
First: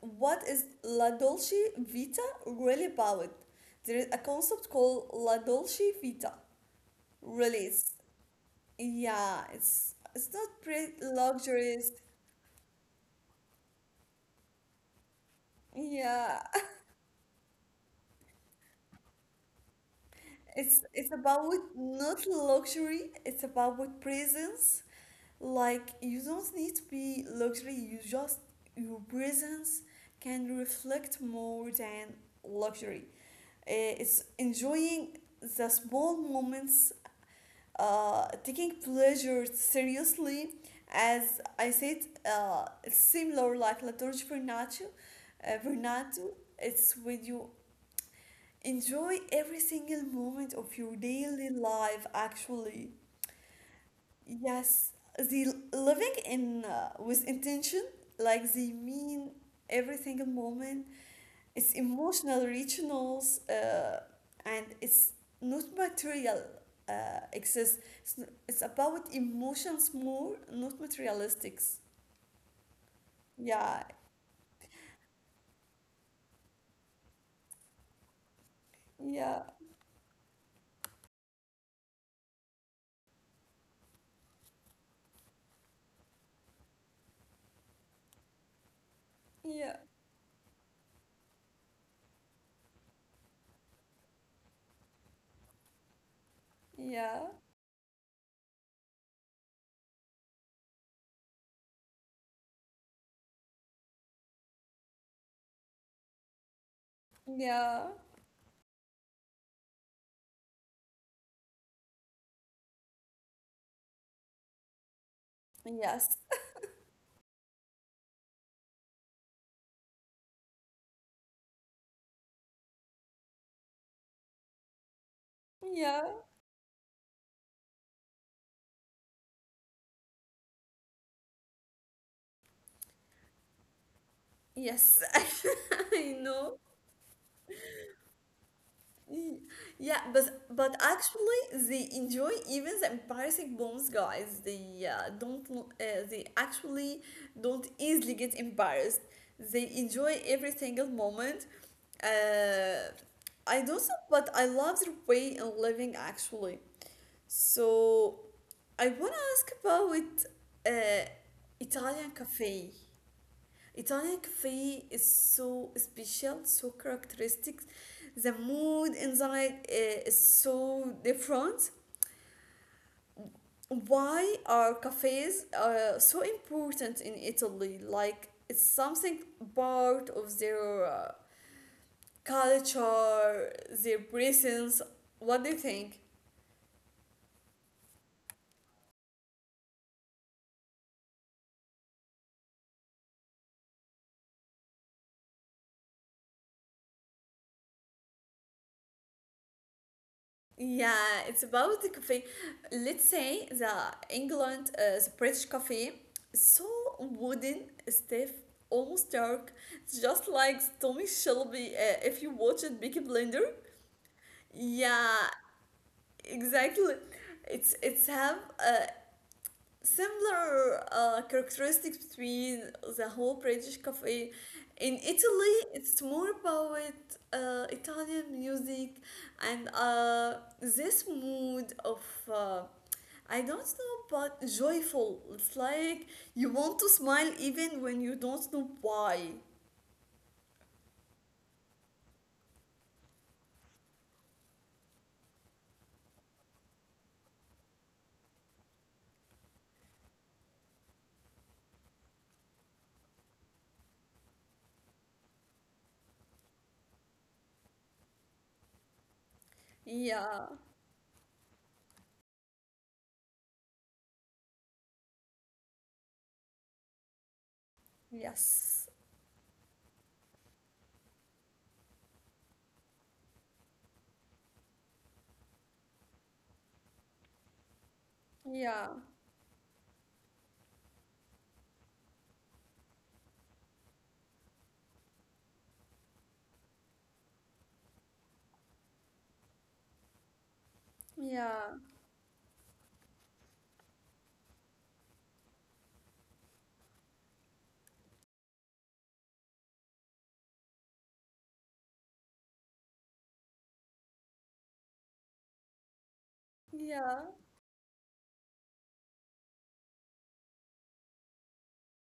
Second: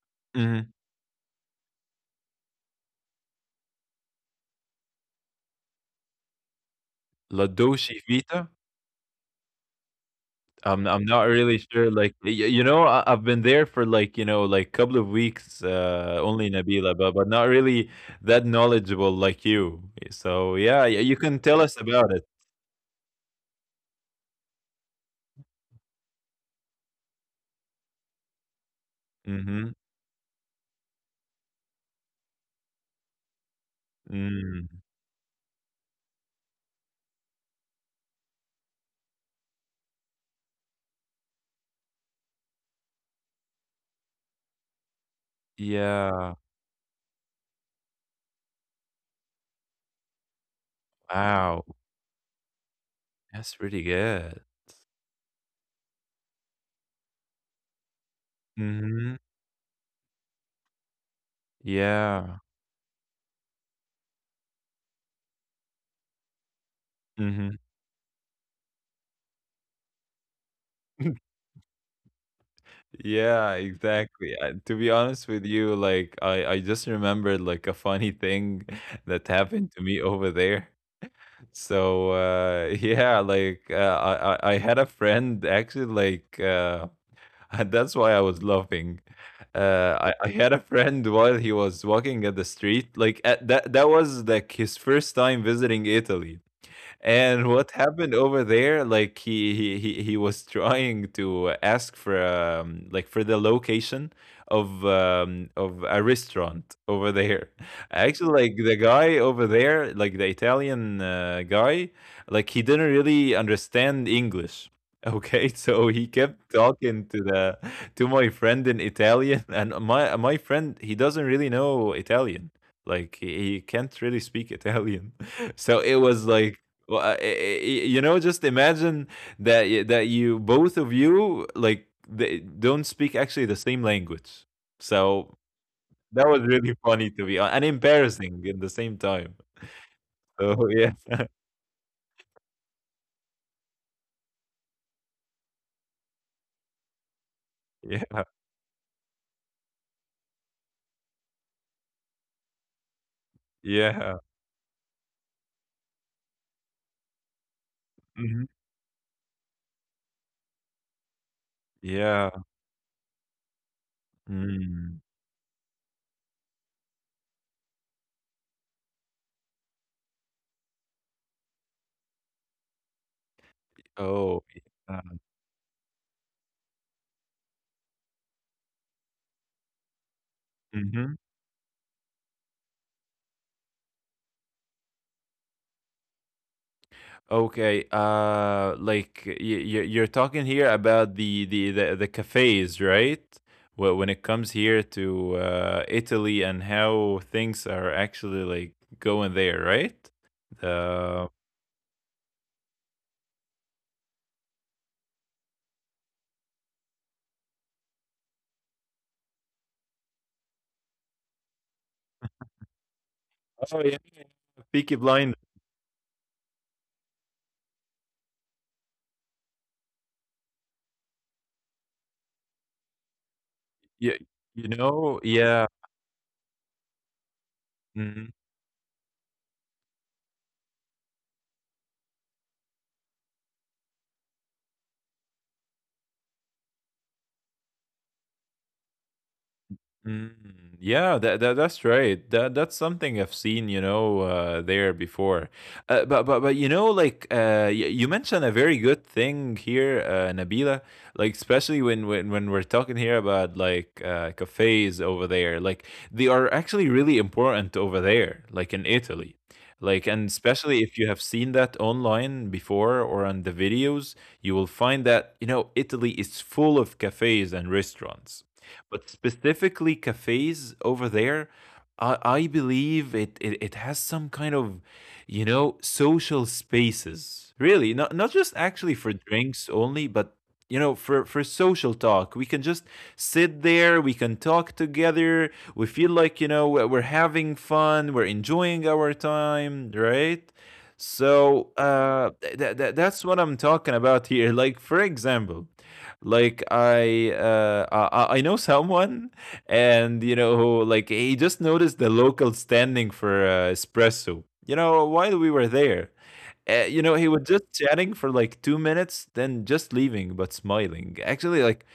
[SPEAKER 1] what is
[SPEAKER 2] Hmm.
[SPEAKER 1] La Dolce Vita really about? There is a concept called La Dolce Vita.
[SPEAKER 2] La
[SPEAKER 1] Really, it's,
[SPEAKER 2] Dolce Vita.
[SPEAKER 1] yeah, it's not
[SPEAKER 2] I'm
[SPEAKER 1] pretty
[SPEAKER 2] I'm not really
[SPEAKER 1] luxurious.
[SPEAKER 2] sure, like, I I've been there for, like, couple of weeks,
[SPEAKER 1] Yeah,
[SPEAKER 2] only Nabila, but not really that knowledgeable like you. So,
[SPEAKER 1] It's
[SPEAKER 2] yeah, yeah,
[SPEAKER 1] it's
[SPEAKER 2] you can
[SPEAKER 1] about with
[SPEAKER 2] tell us about
[SPEAKER 1] not
[SPEAKER 2] it.
[SPEAKER 1] luxury. It's about with presence. Like, you don't need to be luxury. You just, your
[SPEAKER 2] Mhm.
[SPEAKER 1] presence can reflect more than luxury. It's
[SPEAKER 2] Mm.
[SPEAKER 1] enjoying the small moments, taking pleasure seriously. As I said, it's similar like La Torre Vernaccio, Vernaccio.
[SPEAKER 2] Yeah.
[SPEAKER 1] It's when you enjoy every single moment of your daily
[SPEAKER 2] Wow.
[SPEAKER 1] life, actually.
[SPEAKER 2] That's pretty good.
[SPEAKER 1] Yes, the living in with intention, like they
[SPEAKER 2] Mhm.
[SPEAKER 1] mean every single moment. It's
[SPEAKER 2] Yeah.
[SPEAKER 1] emotional richness, and it's not material
[SPEAKER 2] Mhm.
[SPEAKER 1] excess. It's about emotions more, not materialistics.
[SPEAKER 2] Yeah,
[SPEAKER 1] Yeah,
[SPEAKER 2] exactly. To be honest with you, like, I just remembered, like, a funny thing that
[SPEAKER 1] yeah,
[SPEAKER 2] happened to me over there. Yeah, like I had a friend actually that's why I was laughing.
[SPEAKER 1] yeah,
[SPEAKER 2] I had a friend while he was walking at the street like at, that was like his first time visiting Italy,
[SPEAKER 1] yeah,
[SPEAKER 2] and what happened over there, like he was trying to ask for like for the location of a restaurant over there.
[SPEAKER 1] yeah,
[SPEAKER 2] Actually, like the guy over there, like the Italian guy, like he didn't really understand English. Okay, so he
[SPEAKER 1] yes,
[SPEAKER 2] kept talking to the to my friend in Italian, and my friend he doesn't really know Italian. Like he can't really speak Italian. So it
[SPEAKER 1] yeah,
[SPEAKER 2] was like well, you know, just imagine that you both of you like they don't speak actually the same language.
[SPEAKER 1] yes.
[SPEAKER 2] So
[SPEAKER 1] I
[SPEAKER 2] that was
[SPEAKER 1] know.
[SPEAKER 2] really funny to be hon- and embarrassing in the same
[SPEAKER 1] Y-
[SPEAKER 2] time.
[SPEAKER 1] Yeah, but
[SPEAKER 2] So yeah,
[SPEAKER 1] actually, they enjoy even the embarrassing moments, guys. They don't, they actually don't easily
[SPEAKER 2] yeah,
[SPEAKER 1] get embarrassed. They enjoy every single moment. Uh, I do so,
[SPEAKER 2] yeah,
[SPEAKER 1] but I love their way of living actually. So
[SPEAKER 2] mhm,
[SPEAKER 1] I wanna ask about uh, Italian
[SPEAKER 2] yeah.
[SPEAKER 1] cafe. Italian coffee is
[SPEAKER 2] Mm.
[SPEAKER 1] so special, so characteristic. The mood inside is so different. Why
[SPEAKER 2] Oh,
[SPEAKER 1] are
[SPEAKER 2] yeah.
[SPEAKER 1] cafes so important in Italy? Like, it's something part of their
[SPEAKER 2] Mm-hmm.
[SPEAKER 1] culture, their presence. What do you think?
[SPEAKER 2] Okay, like you're talking here about the cafes, right? When it comes here to Italy and how things are actually like going there, right?
[SPEAKER 1] Yeah,
[SPEAKER 2] The
[SPEAKER 1] it's about the coffee. Let's say the England, the British coffee, so wooden, stiff, almost dark, just like Tommy Shelby. If you watch it, Big Blender.
[SPEAKER 2] oh yeah, Peaky
[SPEAKER 1] Yeah,
[SPEAKER 2] Blind.
[SPEAKER 1] exactly. It's have similar characteristics between the whole British
[SPEAKER 2] You,
[SPEAKER 1] cafe.
[SPEAKER 2] you
[SPEAKER 1] In
[SPEAKER 2] know, yeah.
[SPEAKER 1] Italy, it's more about
[SPEAKER 2] Mm-hmm.
[SPEAKER 1] Italian music and this mood of, uh, I don't know, but joyful. It's like you want to smile even when you don't know why.
[SPEAKER 2] Mm, yeah, that that's right. That that's something I've seen, you know, there before. But but you know, you mentioned a very good thing here, Nabila. Like especially when we're talking here about cafes over there, like they are actually really important over there, like in Italy. Like and
[SPEAKER 1] Yeah.
[SPEAKER 2] especially if you have seen that online before or on the videos, you will find that you know Italy is full of cafes and restaurants,
[SPEAKER 1] Yes.
[SPEAKER 2] but specifically cafes over there, I believe it it has some kind of, you know, social spaces. Really, not just
[SPEAKER 1] Yeah.
[SPEAKER 2] actually for drinks only, but you know, for social talk. We can just sit there, we can talk together. We feel like you know we're having fun, we're enjoying our time, right?
[SPEAKER 1] Yeah.
[SPEAKER 2] So that's what I'm talking about here. Like, for example. I know someone, and you know, who, like he just noticed the local standing for espresso. You know, while we were there, you
[SPEAKER 1] Yeah.
[SPEAKER 2] know, he was just chatting for like 2 minutes, then just leaving, but smiling. Actually, like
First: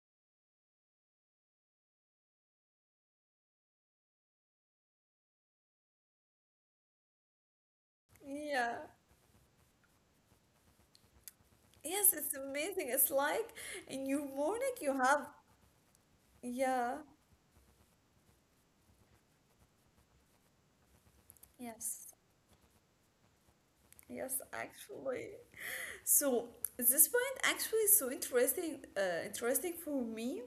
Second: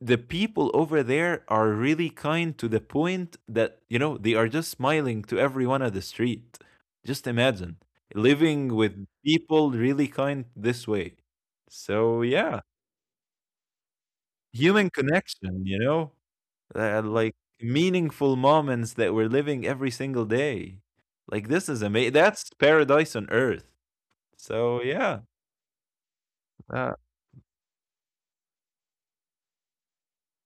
[SPEAKER 2] the people over there are really kind to the point that you know they are just smiling to everyone on the street. Just imagine living
[SPEAKER 1] Yeah.
[SPEAKER 2] with people really kind this way.
[SPEAKER 1] Yes,
[SPEAKER 2] So
[SPEAKER 1] it's
[SPEAKER 2] yeah,
[SPEAKER 1] amazing. It's like in your morning
[SPEAKER 2] human
[SPEAKER 1] you have,
[SPEAKER 2] connection, you know?
[SPEAKER 1] yeah.
[SPEAKER 2] Like, meaningful moments that we're living every single day. Like, this is
[SPEAKER 1] Yes,
[SPEAKER 2] amazing. That's paradise on earth.
[SPEAKER 1] yes,
[SPEAKER 2] So, yeah.
[SPEAKER 1] actually. So
[SPEAKER 2] Uh,
[SPEAKER 1] this point actually is so interesting for me,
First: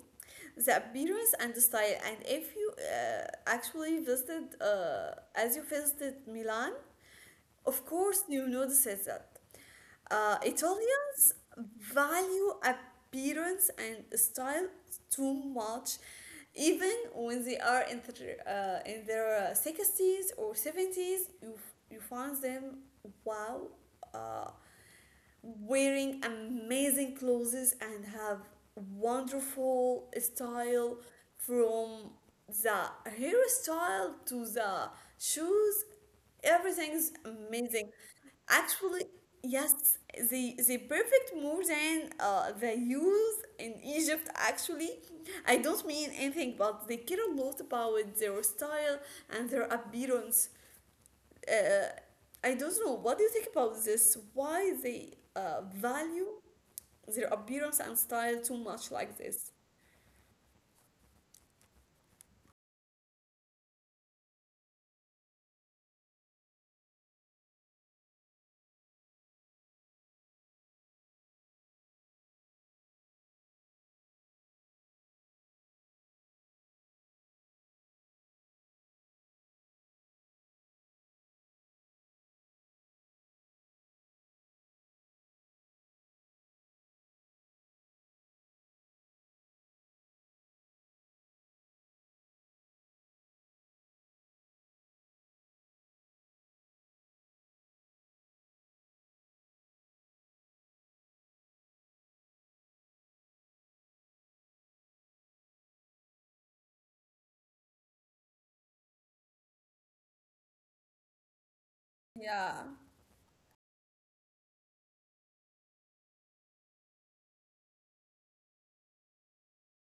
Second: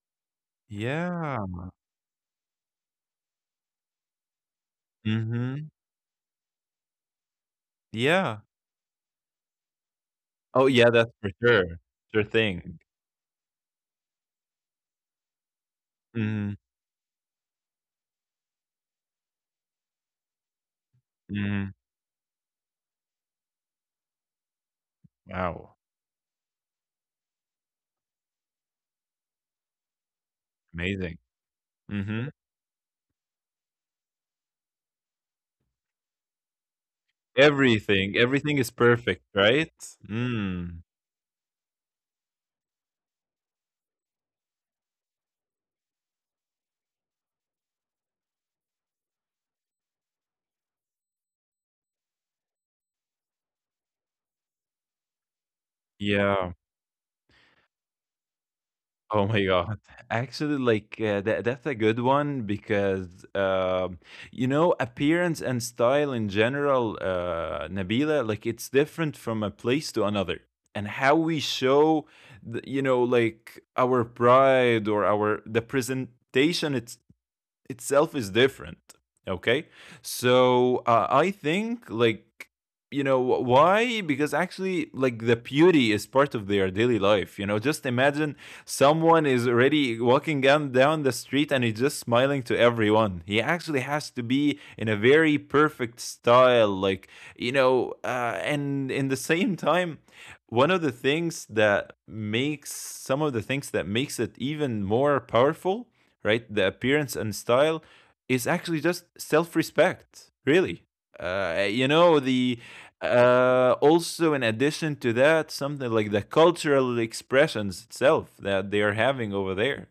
[SPEAKER 1] the appearance
[SPEAKER 2] yeah.
[SPEAKER 1] and the style. And if you actually visited,
[SPEAKER 2] Mhm.
[SPEAKER 1] as you visited Milan, of
[SPEAKER 2] Yeah.
[SPEAKER 1] course you noticed that.
[SPEAKER 2] Oh, yeah, that's for
[SPEAKER 1] Italians
[SPEAKER 2] sure. Sure thing.
[SPEAKER 1] value appearance and style too much,
[SPEAKER 2] Mhm.
[SPEAKER 1] even when they are in, in their sixties or seventies. You
[SPEAKER 2] Mhm.
[SPEAKER 1] you find them, wow. Uh,
[SPEAKER 2] Wow.
[SPEAKER 1] wearing amazing clothes and have wonderful style,
[SPEAKER 2] Amazing.
[SPEAKER 1] from
[SPEAKER 2] Mhm.
[SPEAKER 1] the hairstyle to the shoes, everything's amazing
[SPEAKER 2] Everything is
[SPEAKER 1] actually.
[SPEAKER 2] perfect, right?
[SPEAKER 1] Yes, the
[SPEAKER 2] Mm.
[SPEAKER 1] perfect, more than the youth in Egypt actually. I don't mean anything, but they care a lot about their style and their appearance. uh, I don't know, what do you think about this? Why they value
[SPEAKER 2] Yeah.
[SPEAKER 1] their appearance and style too much like
[SPEAKER 2] Oh my
[SPEAKER 1] this?
[SPEAKER 2] God. Actually, like, that that's a good one because, you know, appearance and style in general, Nabila, like, it's different from a place to another. And how we show, you know, like our pride or our the presentation itself is different. Okay, so I think like you know why, because actually like the beauty is part of their daily life. You know, just imagine someone is already walking down the street, and he's just smiling to everyone. He actually has to be in a very perfect style, like you know. And in the same time, one of the things that makes some of the things that makes it even more powerful, right? The appearance and style is actually just self respect, really. You know, the
[SPEAKER 1] Yeah.
[SPEAKER 2] also in addition to that, something like the cultural expressions itself that they are having over there,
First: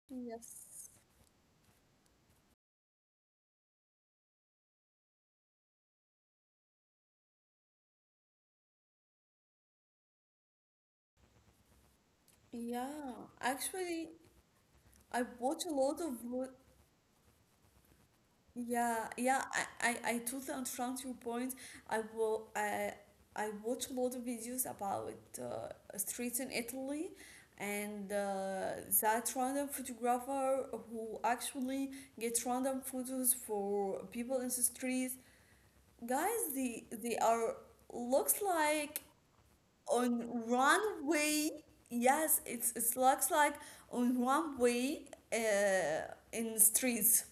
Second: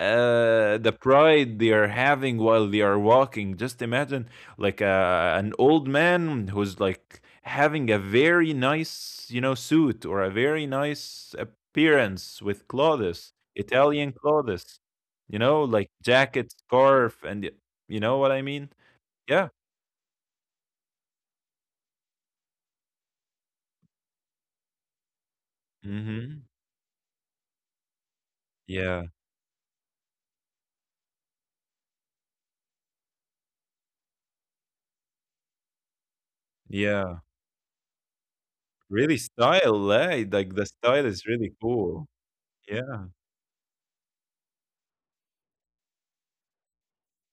[SPEAKER 1] Yes.
[SPEAKER 2] the pride they are having while they are walking. Just imagine like a an old man who's like having a very nice you know suit or a very nice appearance with
[SPEAKER 1] Yeah.
[SPEAKER 2] clothes,
[SPEAKER 1] Actually,
[SPEAKER 2] Italian clothes,
[SPEAKER 1] I
[SPEAKER 2] you know,
[SPEAKER 1] watch a
[SPEAKER 2] like
[SPEAKER 1] lot of,
[SPEAKER 2] jacket, scarf, and you know what I mean?
[SPEAKER 1] yeah, yeah,
[SPEAKER 2] Yeah,
[SPEAKER 1] I totally understand your point. I will I watch a lot of videos about streets
[SPEAKER 2] mm-hmm,
[SPEAKER 1] in Italy and
[SPEAKER 2] yeah,
[SPEAKER 1] that random photographer who actually gets random photos for people in the streets. Guys, they
[SPEAKER 2] yeah,
[SPEAKER 1] they are looks like
[SPEAKER 2] really style, eh?
[SPEAKER 1] on
[SPEAKER 2] Like the style is
[SPEAKER 1] runway.
[SPEAKER 2] really cool.
[SPEAKER 1] Yes, it
[SPEAKER 2] Yeah,
[SPEAKER 1] looks like on runway, in streets,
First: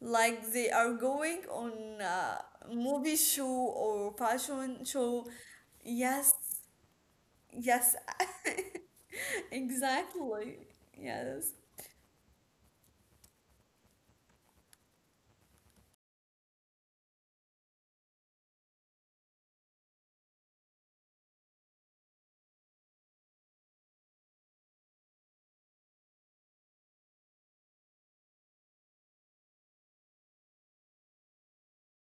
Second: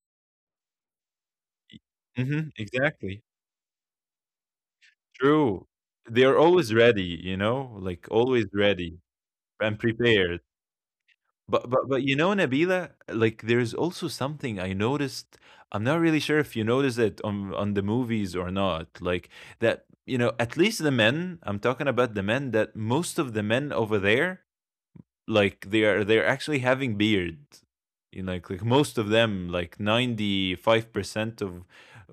[SPEAKER 1] like they are going on a
[SPEAKER 2] hmm,
[SPEAKER 1] movie
[SPEAKER 2] exactly.
[SPEAKER 1] show or fashion show.
[SPEAKER 2] True. They
[SPEAKER 1] Yes,
[SPEAKER 2] are always ready, you know,
[SPEAKER 1] yes,
[SPEAKER 2] like always ready and prepared.
[SPEAKER 1] exactly. Yes,
[SPEAKER 2] But but you know, Nabila, like there's also something I noticed. I'm not really sure if you notice it on the movies or not. Like that, you know, at least the men, I'm talking about the men, that most of the men over there, like they're actually having beard. You know, like most of them, like 95%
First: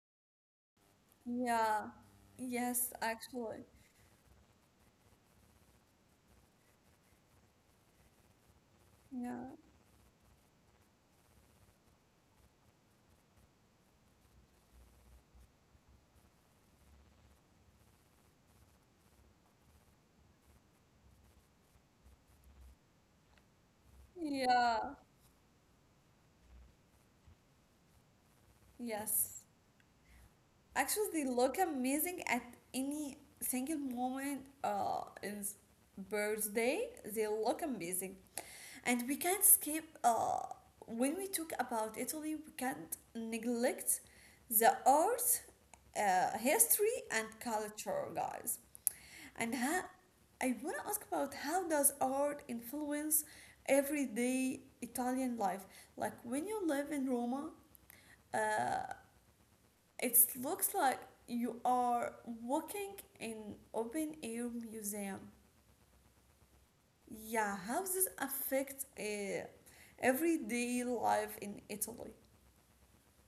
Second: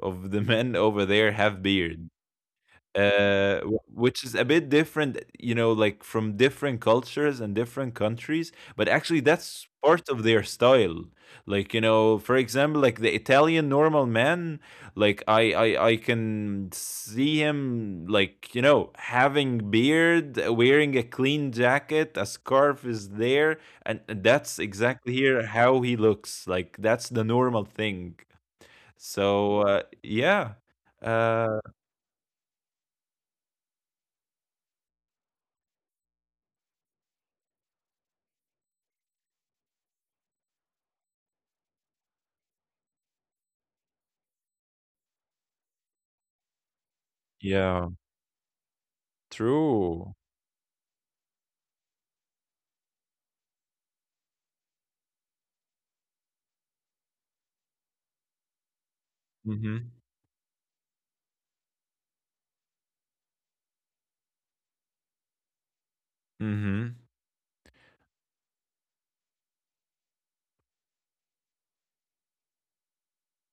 [SPEAKER 2] of the men over there have
[SPEAKER 1] yeah,
[SPEAKER 2] beard,
[SPEAKER 1] yes, actually.
[SPEAKER 2] which is a bit different, you know, like from different cultures and different countries. But actually,
[SPEAKER 1] Yeah,
[SPEAKER 2] that's part of their style. Like you know, for example, like the Italian normal man, like I can see him like you know having beard, wearing a clean jacket, a scarf is there, and that's
[SPEAKER 1] yeah,
[SPEAKER 2] exactly here how he looks. Like that's the normal thing.
[SPEAKER 1] yes.
[SPEAKER 2] So yeah,
[SPEAKER 1] Actually, they look
[SPEAKER 2] uh,
[SPEAKER 1] amazing at any single moment, in birthday. They look amazing. And we can't skip, when we talk about Italy, we can't neglect the art, history and
[SPEAKER 2] yeah,
[SPEAKER 1] culture, guys. And how,
[SPEAKER 2] true.
[SPEAKER 1] I want to ask, about how does art influence everyday Italian life, like, when you live in Roma, uh,
[SPEAKER 2] Mhm.
[SPEAKER 1] it looks like you are walking in open air museum.
[SPEAKER 2] Mhm.
[SPEAKER 1] Yeah, how does this affect everyday life in Italy?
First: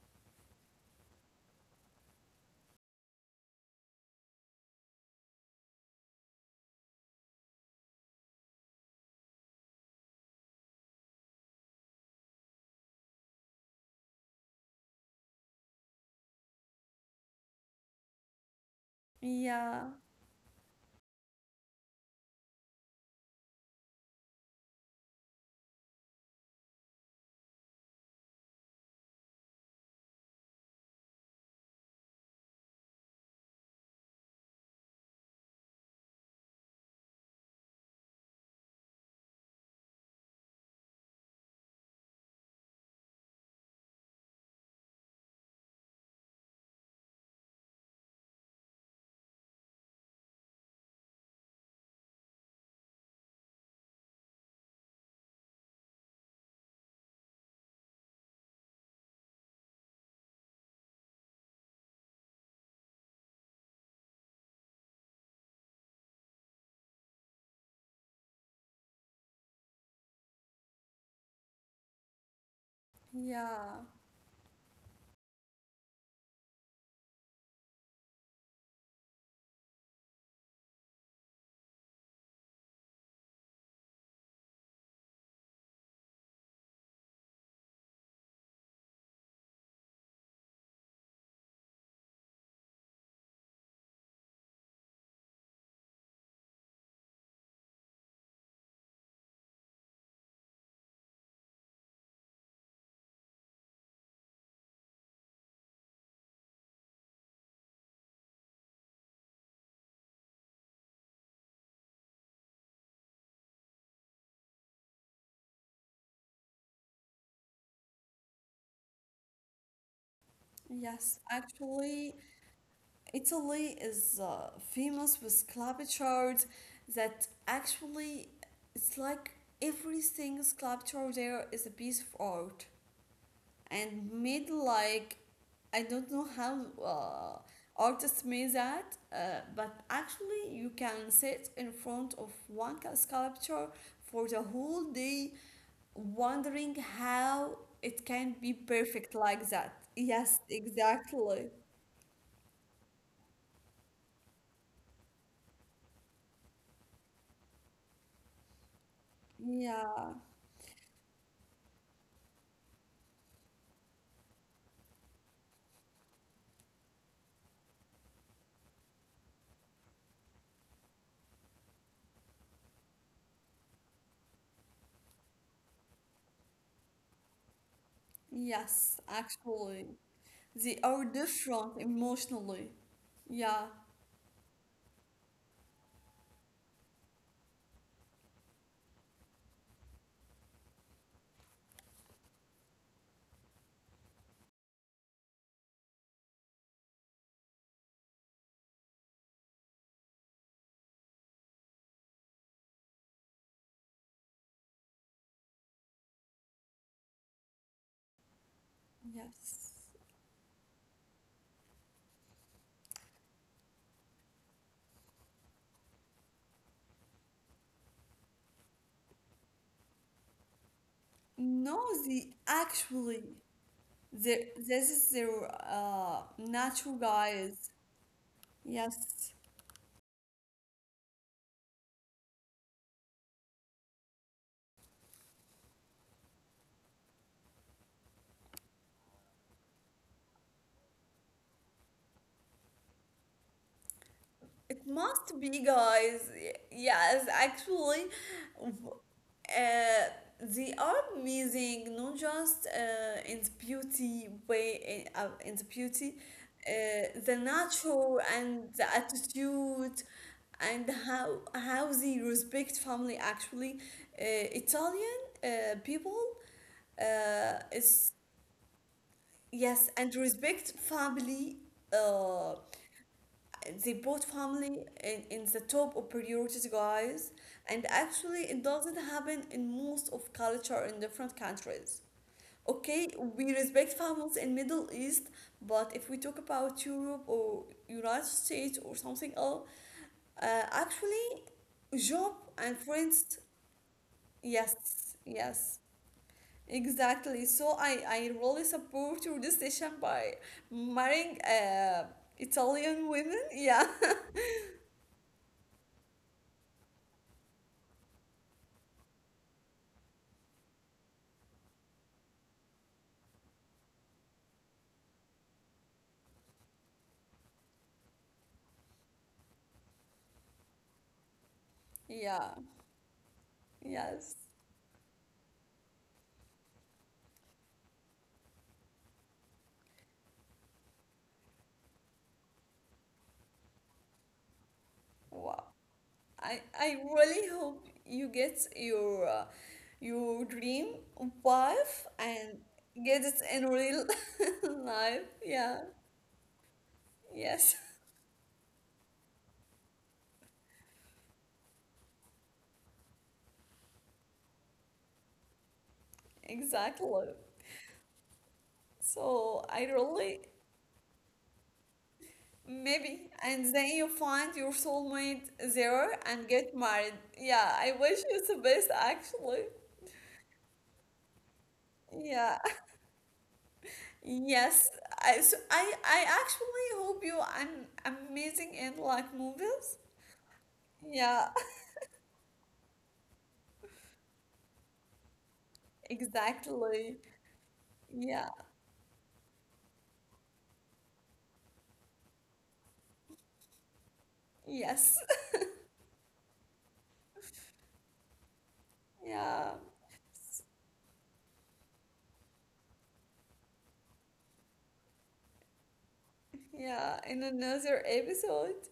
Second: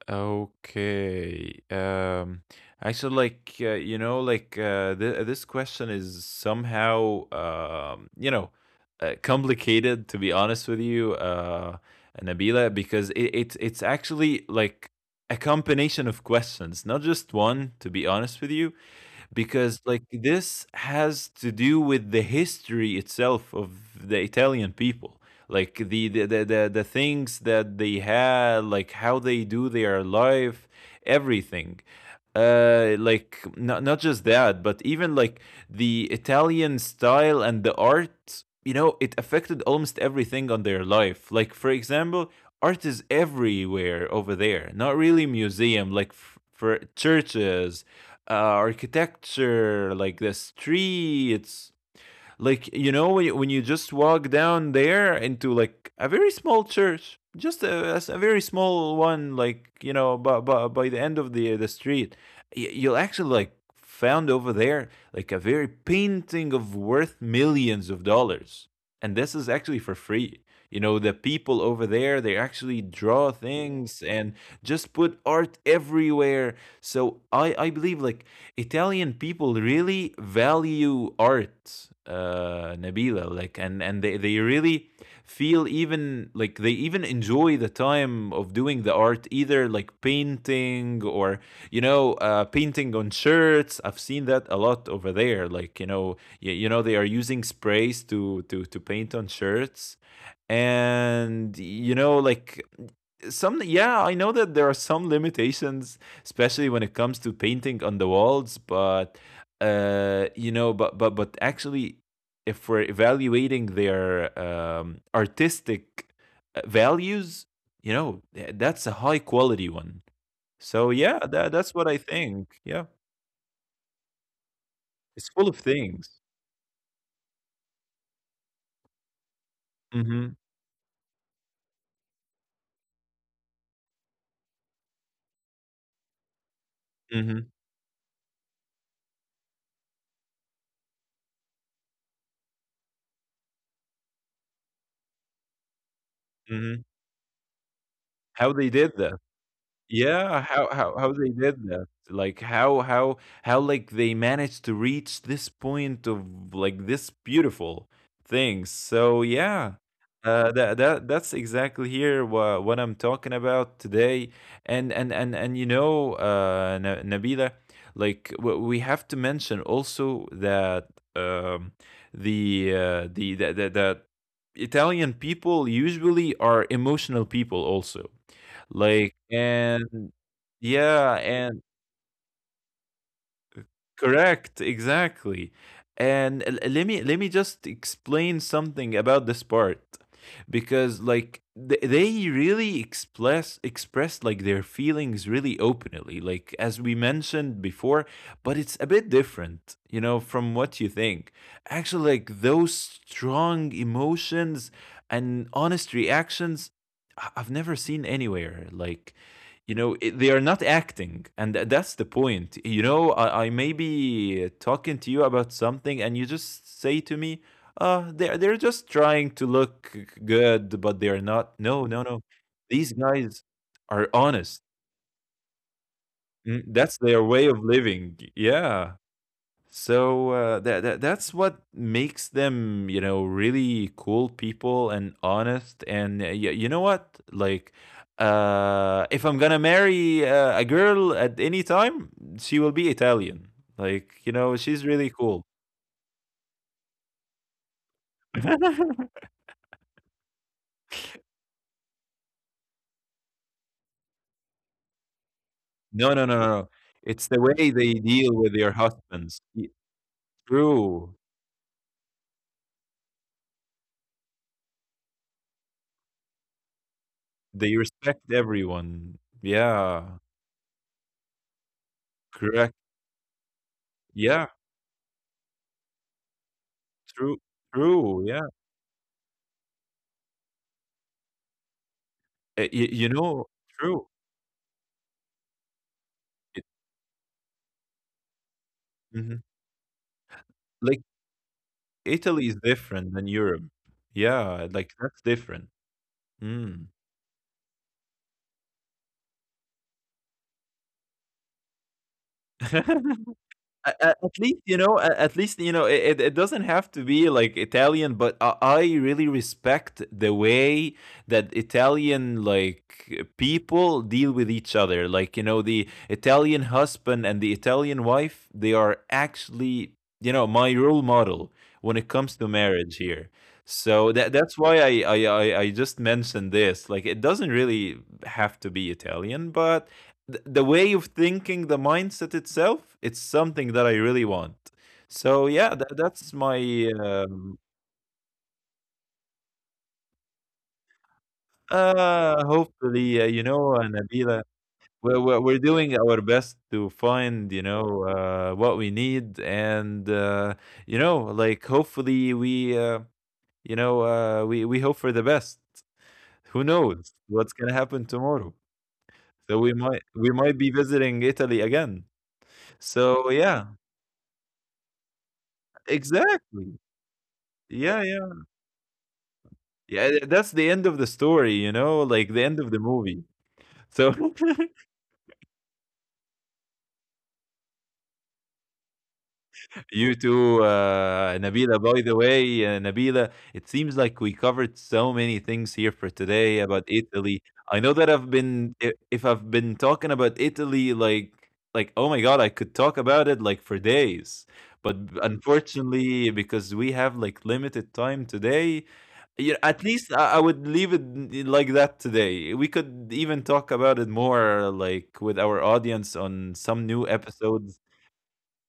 [SPEAKER 2] Okay. Actually, you know, this question is somehow you know, complicated to be honest with you, Nabila, because it's actually like a combination of questions, not just one. To be honest with you, because
[SPEAKER 1] Yeah,
[SPEAKER 2] like this has to do with the history itself of the Italian people, like the things that they had, like how they do their life, everything. Like, not just that, but even like the Italian style and the art, you know, it affected almost everything on their life. Like, for example, art is everywhere over there, not really museum, like for churches, architecture, like the streets. Like, you know, when you just walk down there into like a very small church, just a very small one, like, you know, by the end of the street, you'll actually like found over there like a very painting of worth millions of dollars, and this is actually for free. You know, the people over there they actually draw
[SPEAKER 1] yeah,
[SPEAKER 2] things and just put art everywhere. So I believe like Italian people really value art, uh, Nabila, like and they really feel, even like they even enjoy the time of doing the art, either like painting or you know, painting on shirts. I've seen that a lot over there, like you know, you know they are using sprays to paint on shirts. And you know, like some, yeah, I know that there are some limitations, especially when it comes to painting on the walls. But you know, but but actually if we're evaluating their artistic values, you know that's a high quality one. So
[SPEAKER 1] yes.
[SPEAKER 2] yeah, that's what
[SPEAKER 1] Actually,
[SPEAKER 2] I think, yeah.
[SPEAKER 1] Italy is famous with
[SPEAKER 2] It's full
[SPEAKER 1] club
[SPEAKER 2] of things.
[SPEAKER 1] charts, that actually it's like every single
[SPEAKER 2] Mm-hmm.
[SPEAKER 1] sculpture there is a piece of art. And made, like, I don't know how
[SPEAKER 2] Mm-hmm.
[SPEAKER 1] artists made that, but actually you can sit in front of one, sculpture, for the whole day, wondering
[SPEAKER 2] Mm-hmm.
[SPEAKER 1] how it can be
[SPEAKER 2] How they
[SPEAKER 1] perfect
[SPEAKER 2] did that.
[SPEAKER 1] like that. Yes,
[SPEAKER 2] Yeah, how
[SPEAKER 1] exactly.
[SPEAKER 2] they did that. Like how like they managed to reach this point of like this beautiful thing. So yeah.
[SPEAKER 1] Yeah.
[SPEAKER 2] That that's exactly here what I'm talking about today. And you know, Na Nabila, like w we have to mention also that um the that that that Italian people usually are emotional people also.
[SPEAKER 1] Yes,
[SPEAKER 2] Like,
[SPEAKER 1] actually,
[SPEAKER 2] and
[SPEAKER 1] they are
[SPEAKER 2] yeah,
[SPEAKER 1] different
[SPEAKER 2] and
[SPEAKER 1] emotionally. Yeah.
[SPEAKER 2] correct, exactly. And let me just explain something about this part, because like they really express like their feelings really openly, like as we mentioned before. But it's a bit different, you know, from what you think. Actually, like those strong emotions and honest reactions, I've never seen anywhere. Like,
[SPEAKER 1] Yes.
[SPEAKER 2] you know, it, they are not acting, and that's the point. You know, I may be talking to you about something, and you just say to me, uh, they're just trying to look good, but they're not.
[SPEAKER 1] No,
[SPEAKER 2] No, no,
[SPEAKER 1] they
[SPEAKER 2] no, these
[SPEAKER 1] actually.
[SPEAKER 2] guys are
[SPEAKER 1] There,
[SPEAKER 2] honest.
[SPEAKER 1] this is their
[SPEAKER 2] Mm,
[SPEAKER 1] natural,
[SPEAKER 2] that's their way of
[SPEAKER 1] guys.
[SPEAKER 2] living, yeah.
[SPEAKER 1] Yes.
[SPEAKER 2] So that, that that's what makes them, you know, really cool people and honest. And you know what? Like, if I'm gonna marry a girl at any time, she will be Italian. Like, you know,
[SPEAKER 1] It
[SPEAKER 2] she's really
[SPEAKER 1] must
[SPEAKER 2] cool.
[SPEAKER 1] be, guys. Yes, actually, w- uh, they are amazing, not just in the beauty way, in the
[SPEAKER 2] No,
[SPEAKER 1] beauty,
[SPEAKER 2] no, no, no, no. It's
[SPEAKER 1] the
[SPEAKER 2] the way they
[SPEAKER 1] natural
[SPEAKER 2] deal with
[SPEAKER 1] and
[SPEAKER 2] their
[SPEAKER 1] the
[SPEAKER 2] husbands. Y-
[SPEAKER 1] attitude, and
[SPEAKER 2] True.
[SPEAKER 1] how they respect family. Actually, Italian people
[SPEAKER 2] They
[SPEAKER 1] is.
[SPEAKER 2] respect everyone.
[SPEAKER 1] Yes, and
[SPEAKER 2] Yeah.
[SPEAKER 1] respect family. Uh,
[SPEAKER 2] Correct.
[SPEAKER 1] they put
[SPEAKER 2] Yeah.
[SPEAKER 1] family in, the top of priorities, guys.
[SPEAKER 2] True.
[SPEAKER 1] And
[SPEAKER 2] True.
[SPEAKER 1] actually,
[SPEAKER 2] Yeah.
[SPEAKER 1] it doesn't happen in most of culture in different countries. Okay,
[SPEAKER 2] You
[SPEAKER 1] we
[SPEAKER 2] know,
[SPEAKER 1] respect
[SPEAKER 2] true.
[SPEAKER 1] families in Middle East, but if we talk about Europe or United States or something else,
[SPEAKER 2] Mhm.
[SPEAKER 1] actually,
[SPEAKER 2] Like,
[SPEAKER 1] job and
[SPEAKER 2] Italy is
[SPEAKER 1] friends,
[SPEAKER 2] different than Europe.
[SPEAKER 1] yes,
[SPEAKER 2] Yeah, like, that's
[SPEAKER 1] yes.
[SPEAKER 2] different. Mm.
[SPEAKER 1] Exactly. So I really support your decision by marrying Italian women. Yeah.
[SPEAKER 2] At least you know, at least you know, it it doesn't have to be like Italian, but I really respect the way that Italian, like, people deal with each other. Like, you know, the Italian husband and the Italian wife, they are actually, you know, my role model when it
[SPEAKER 1] Yeah.
[SPEAKER 2] comes to marriage here.
[SPEAKER 1] Yes.
[SPEAKER 2] So that that's why I just mentioned this, like it doesn't really have to be Italian, but the way of thinking, the mindset itself, it's something that I really want.
[SPEAKER 1] Wow.
[SPEAKER 2] So yeah, that, that's
[SPEAKER 1] I
[SPEAKER 2] my
[SPEAKER 1] really hope you get your dream wife and get it
[SPEAKER 2] hopefully
[SPEAKER 1] in
[SPEAKER 2] you know,
[SPEAKER 1] real
[SPEAKER 2] Nabila,
[SPEAKER 1] life. Yeah.
[SPEAKER 2] we're doing our best to find
[SPEAKER 1] Yes.
[SPEAKER 2] you know what we need, and you know like hopefully we you know we hope for the best. Who
[SPEAKER 1] Exactly.
[SPEAKER 2] knows what's gonna happen tomorrow?
[SPEAKER 1] So
[SPEAKER 2] So
[SPEAKER 1] I really
[SPEAKER 2] we might be visiting Italy again.
[SPEAKER 1] Maybe.
[SPEAKER 2] So
[SPEAKER 1] And then
[SPEAKER 2] yeah,
[SPEAKER 1] you find your soulmate there and get
[SPEAKER 2] exactly.
[SPEAKER 1] married. Yeah, I wish
[SPEAKER 2] Yeah,
[SPEAKER 1] you the
[SPEAKER 2] yeah.
[SPEAKER 1] best actually.
[SPEAKER 2] Yeah, th that's the end of the story, you know, like
[SPEAKER 1] Yeah.
[SPEAKER 2] the end of the movie. So
[SPEAKER 1] Yes. So I actually hope you an amazing in like movies.
[SPEAKER 2] you two,
[SPEAKER 1] Yeah.
[SPEAKER 2] Nabila, by the way, Nabila, it seems like we covered so many things here for today about
[SPEAKER 1] Exactly.
[SPEAKER 2] Italy. I know that
[SPEAKER 1] Yeah.
[SPEAKER 2] I've been if I've been talking about Italy like oh my God, I could talk about it like for days.
[SPEAKER 1] Yes.
[SPEAKER 2] But unfortunately, because we have like limited time today,
[SPEAKER 1] Yeah.
[SPEAKER 2] yeah, at least I would leave it like that today. We could even talk about it more, like with our audience on some
[SPEAKER 1] Yeah.
[SPEAKER 2] new
[SPEAKER 1] In another
[SPEAKER 2] episodes.
[SPEAKER 1] episode.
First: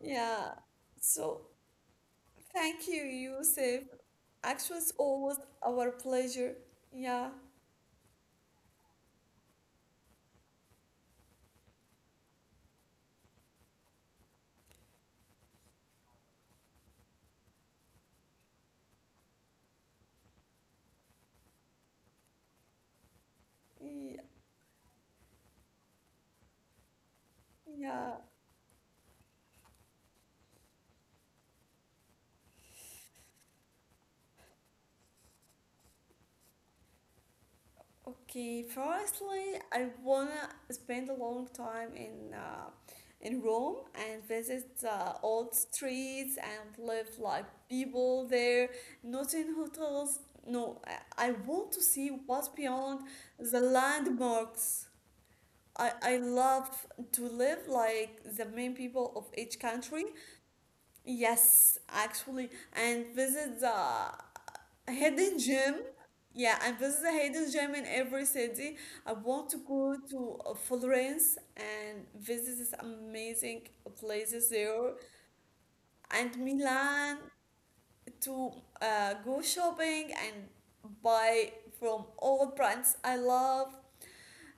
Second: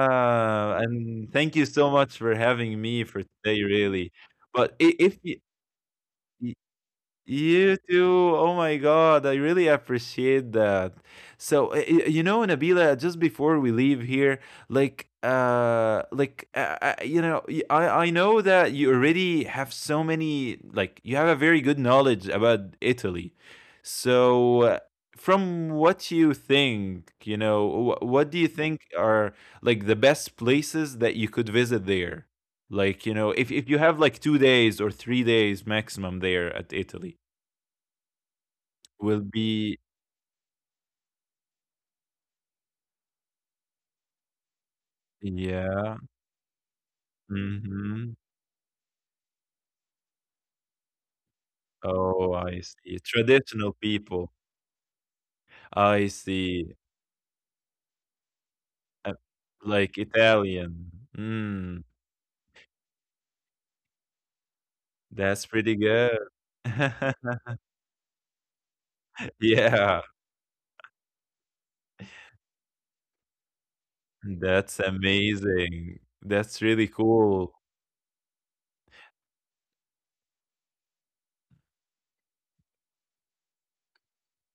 [SPEAKER 1] Yeah.
[SPEAKER 2] and
[SPEAKER 1] So
[SPEAKER 2] thank you so much for having
[SPEAKER 1] thank you,
[SPEAKER 2] me for today,
[SPEAKER 1] Yusuf.
[SPEAKER 2] really. But
[SPEAKER 1] Actually, it's
[SPEAKER 2] I- if
[SPEAKER 1] always
[SPEAKER 2] you,
[SPEAKER 1] our pleasure. Yeah.
[SPEAKER 2] you too. Oh my God. I really appreciate that. So, you know, Nabila, just before we leave here, like, you know, I know that you already have so many, like, you have a very good knowledge about Italy.
[SPEAKER 1] Yeah.
[SPEAKER 2] So, from what you think, you know,
[SPEAKER 1] Yeah,
[SPEAKER 2] what do you think are like the best places that you could visit there? Like, you know, if you have like 2 days or 3 days maximum there at Italy,
[SPEAKER 1] okay.
[SPEAKER 2] will
[SPEAKER 1] Firstly,
[SPEAKER 2] be
[SPEAKER 1] I wanna spend a long time in in Rome and visit the old
[SPEAKER 2] yeah,
[SPEAKER 1] streets and live like
[SPEAKER 2] mhm.
[SPEAKER 1] people there, not in hotels. No, I want to see
[SPEAKER 2] Oh,
[SPEAKER 1] what's
[SPEAKER 2] I
[SPEAKER 1] beyond
[SPEAKER 2] see.
[SPEAKER 1] the
[SPEAKER 2] Traditional people.
[SPEAKER 1] landmarks. I,
[SPEAKER 2] I
[SPEAKER 1] I
[SPEAKER 2] see.
[SPEAKER 1] love to live like the main people
[SPEAKER 2] Uh,
[SPEAKER 1] of each
[SPEAKER 2] like
[SPEAKER 1] country.
[SPEAKER 2] Italian.
[SPEAKER 1] Yes,
[SPEAKER 2] Mm,
[SPEAKER 1] actually, and visit the. A hidden
[SPEAKER 2] that's
[SPEAKER 1] gem.
[SPEAKER 2] pretty good.
[SPEAKER 1] Yeah, and this is a hidden gem in every city. I want to go
[SPEAKER 2] Yeah,
[SPEAKER 1] to Florence and visit this amazing places
[SPEAKER 2] that's
[SPEAKER 1] there,
[SPEAKER 2] amazing.
[SPEAKER 1] and
[SPEAKER 2] That's really
[SPEAKER 1] Milan
[SPEAKER 2] cool.
[SPEAKER 1] to go shopping and buy from all brands I love.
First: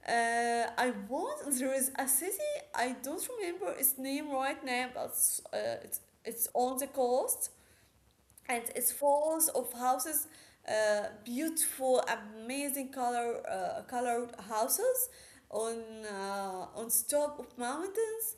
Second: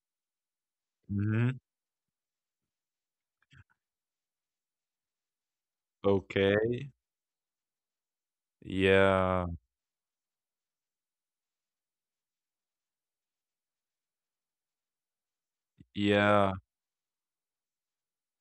[SPEAKER 1] I
[SPEAKER 2] Mhm.
[SPEAKER 1] want there is a city I don't remember its name right now, but it's
[SPEAKER 2] Okay.
[SPEAKER 1] on the coast, and it's full
[SPEAKER 2] Yeah,
[SPEAKER 1] of houses, beautiful amazing color, colored houses, on
[SPEAKER 2] yeah.
[SPEAKER 1] on top of mountains.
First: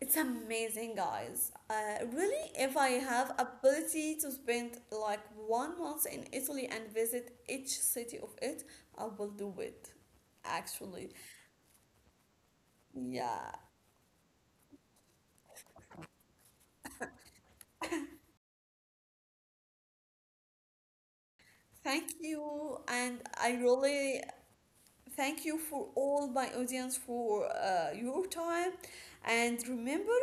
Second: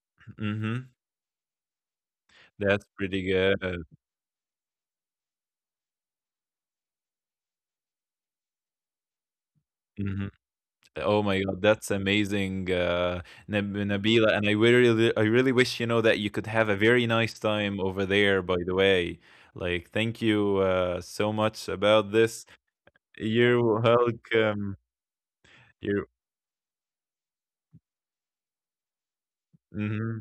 [SPEAKER 1] It's
[SPEAKER 2] Mhm.
[SPEAKER 1] amazing, guys, really. If
[SPEAKER 2] That's
[SPEAKER 1] I
[SPEAKER 2] pretty
[SPEAKER 1] have
[SPEAKER 2] good.
[SPEAKER 1] ability to spend like one month in Italy and visit each city of it, I will do it
[SPEAKER 2] Mhm.
[SPEAKER 1] actually.
[SPEAKER 2] Oh my God, that's amazing, uh,
[SPEAKER 1] Yeah,
[SPEAKER 2] Nab Nabila. And I really wish, you know, that you could have a very nice time over there, by the way. Like, thank you so much
[SPEAKER 1] thank
[SPEAKER 2] about this.
[SPEAKER 1] you, and I
[SPEAKER 2] You're
[SPEAKER 1] really
[SPEAKER 2] welcome.
[SPEAKER 1] thank you, for
[SPEAKER 2] You're,
[SPEAKER 1] all my audience, for your time. And remember,
[SPEAKER 2] mm-hmm,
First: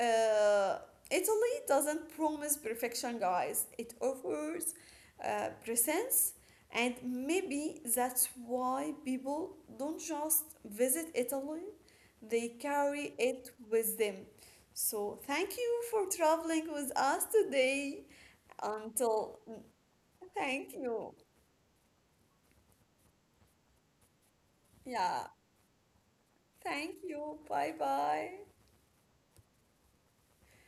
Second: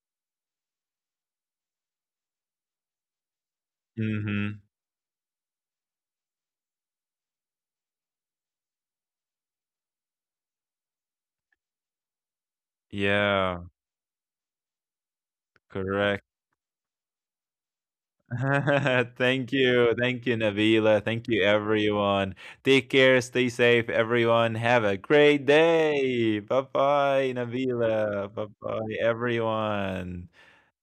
[SPEAKER 1] uh, Italy doesn't promise perfection, guys. It
[SPEAKER 2] mm-hmm.
[SPEAKER 1] offers, presence, and maybe that's why people don't just visit Italy, they carry
[SPEAKER 2] Yeah,
[SPEAKER 1] it with them. So, thank you
[SPEAKER 2] correct.
[SPEAKER 1] for traveling with us today.
[SPEAKER 2] Thank
[SPEAKER 1] Until,
[SPEAKER 2] you. Thank you,
[SPEAKER 1] thank
[SPEAKER 2] Nabila. Thank
[SPEAKER 1] you.
[SPEAKER 2] you, everyone. Take care. Stay safe, everyone. Have a great
[SPEAKER 1] Yeah,
[SPEAKER 2] day. Bye
[SPEAKER 1] thank
[SPEAKER 2] bye,
[SPEAKER 1] you. Bye
[SPEAKER 2] Nabila. Bye
[SPEAKER 1] bye.
[SPEAKER 2] bye, everyone.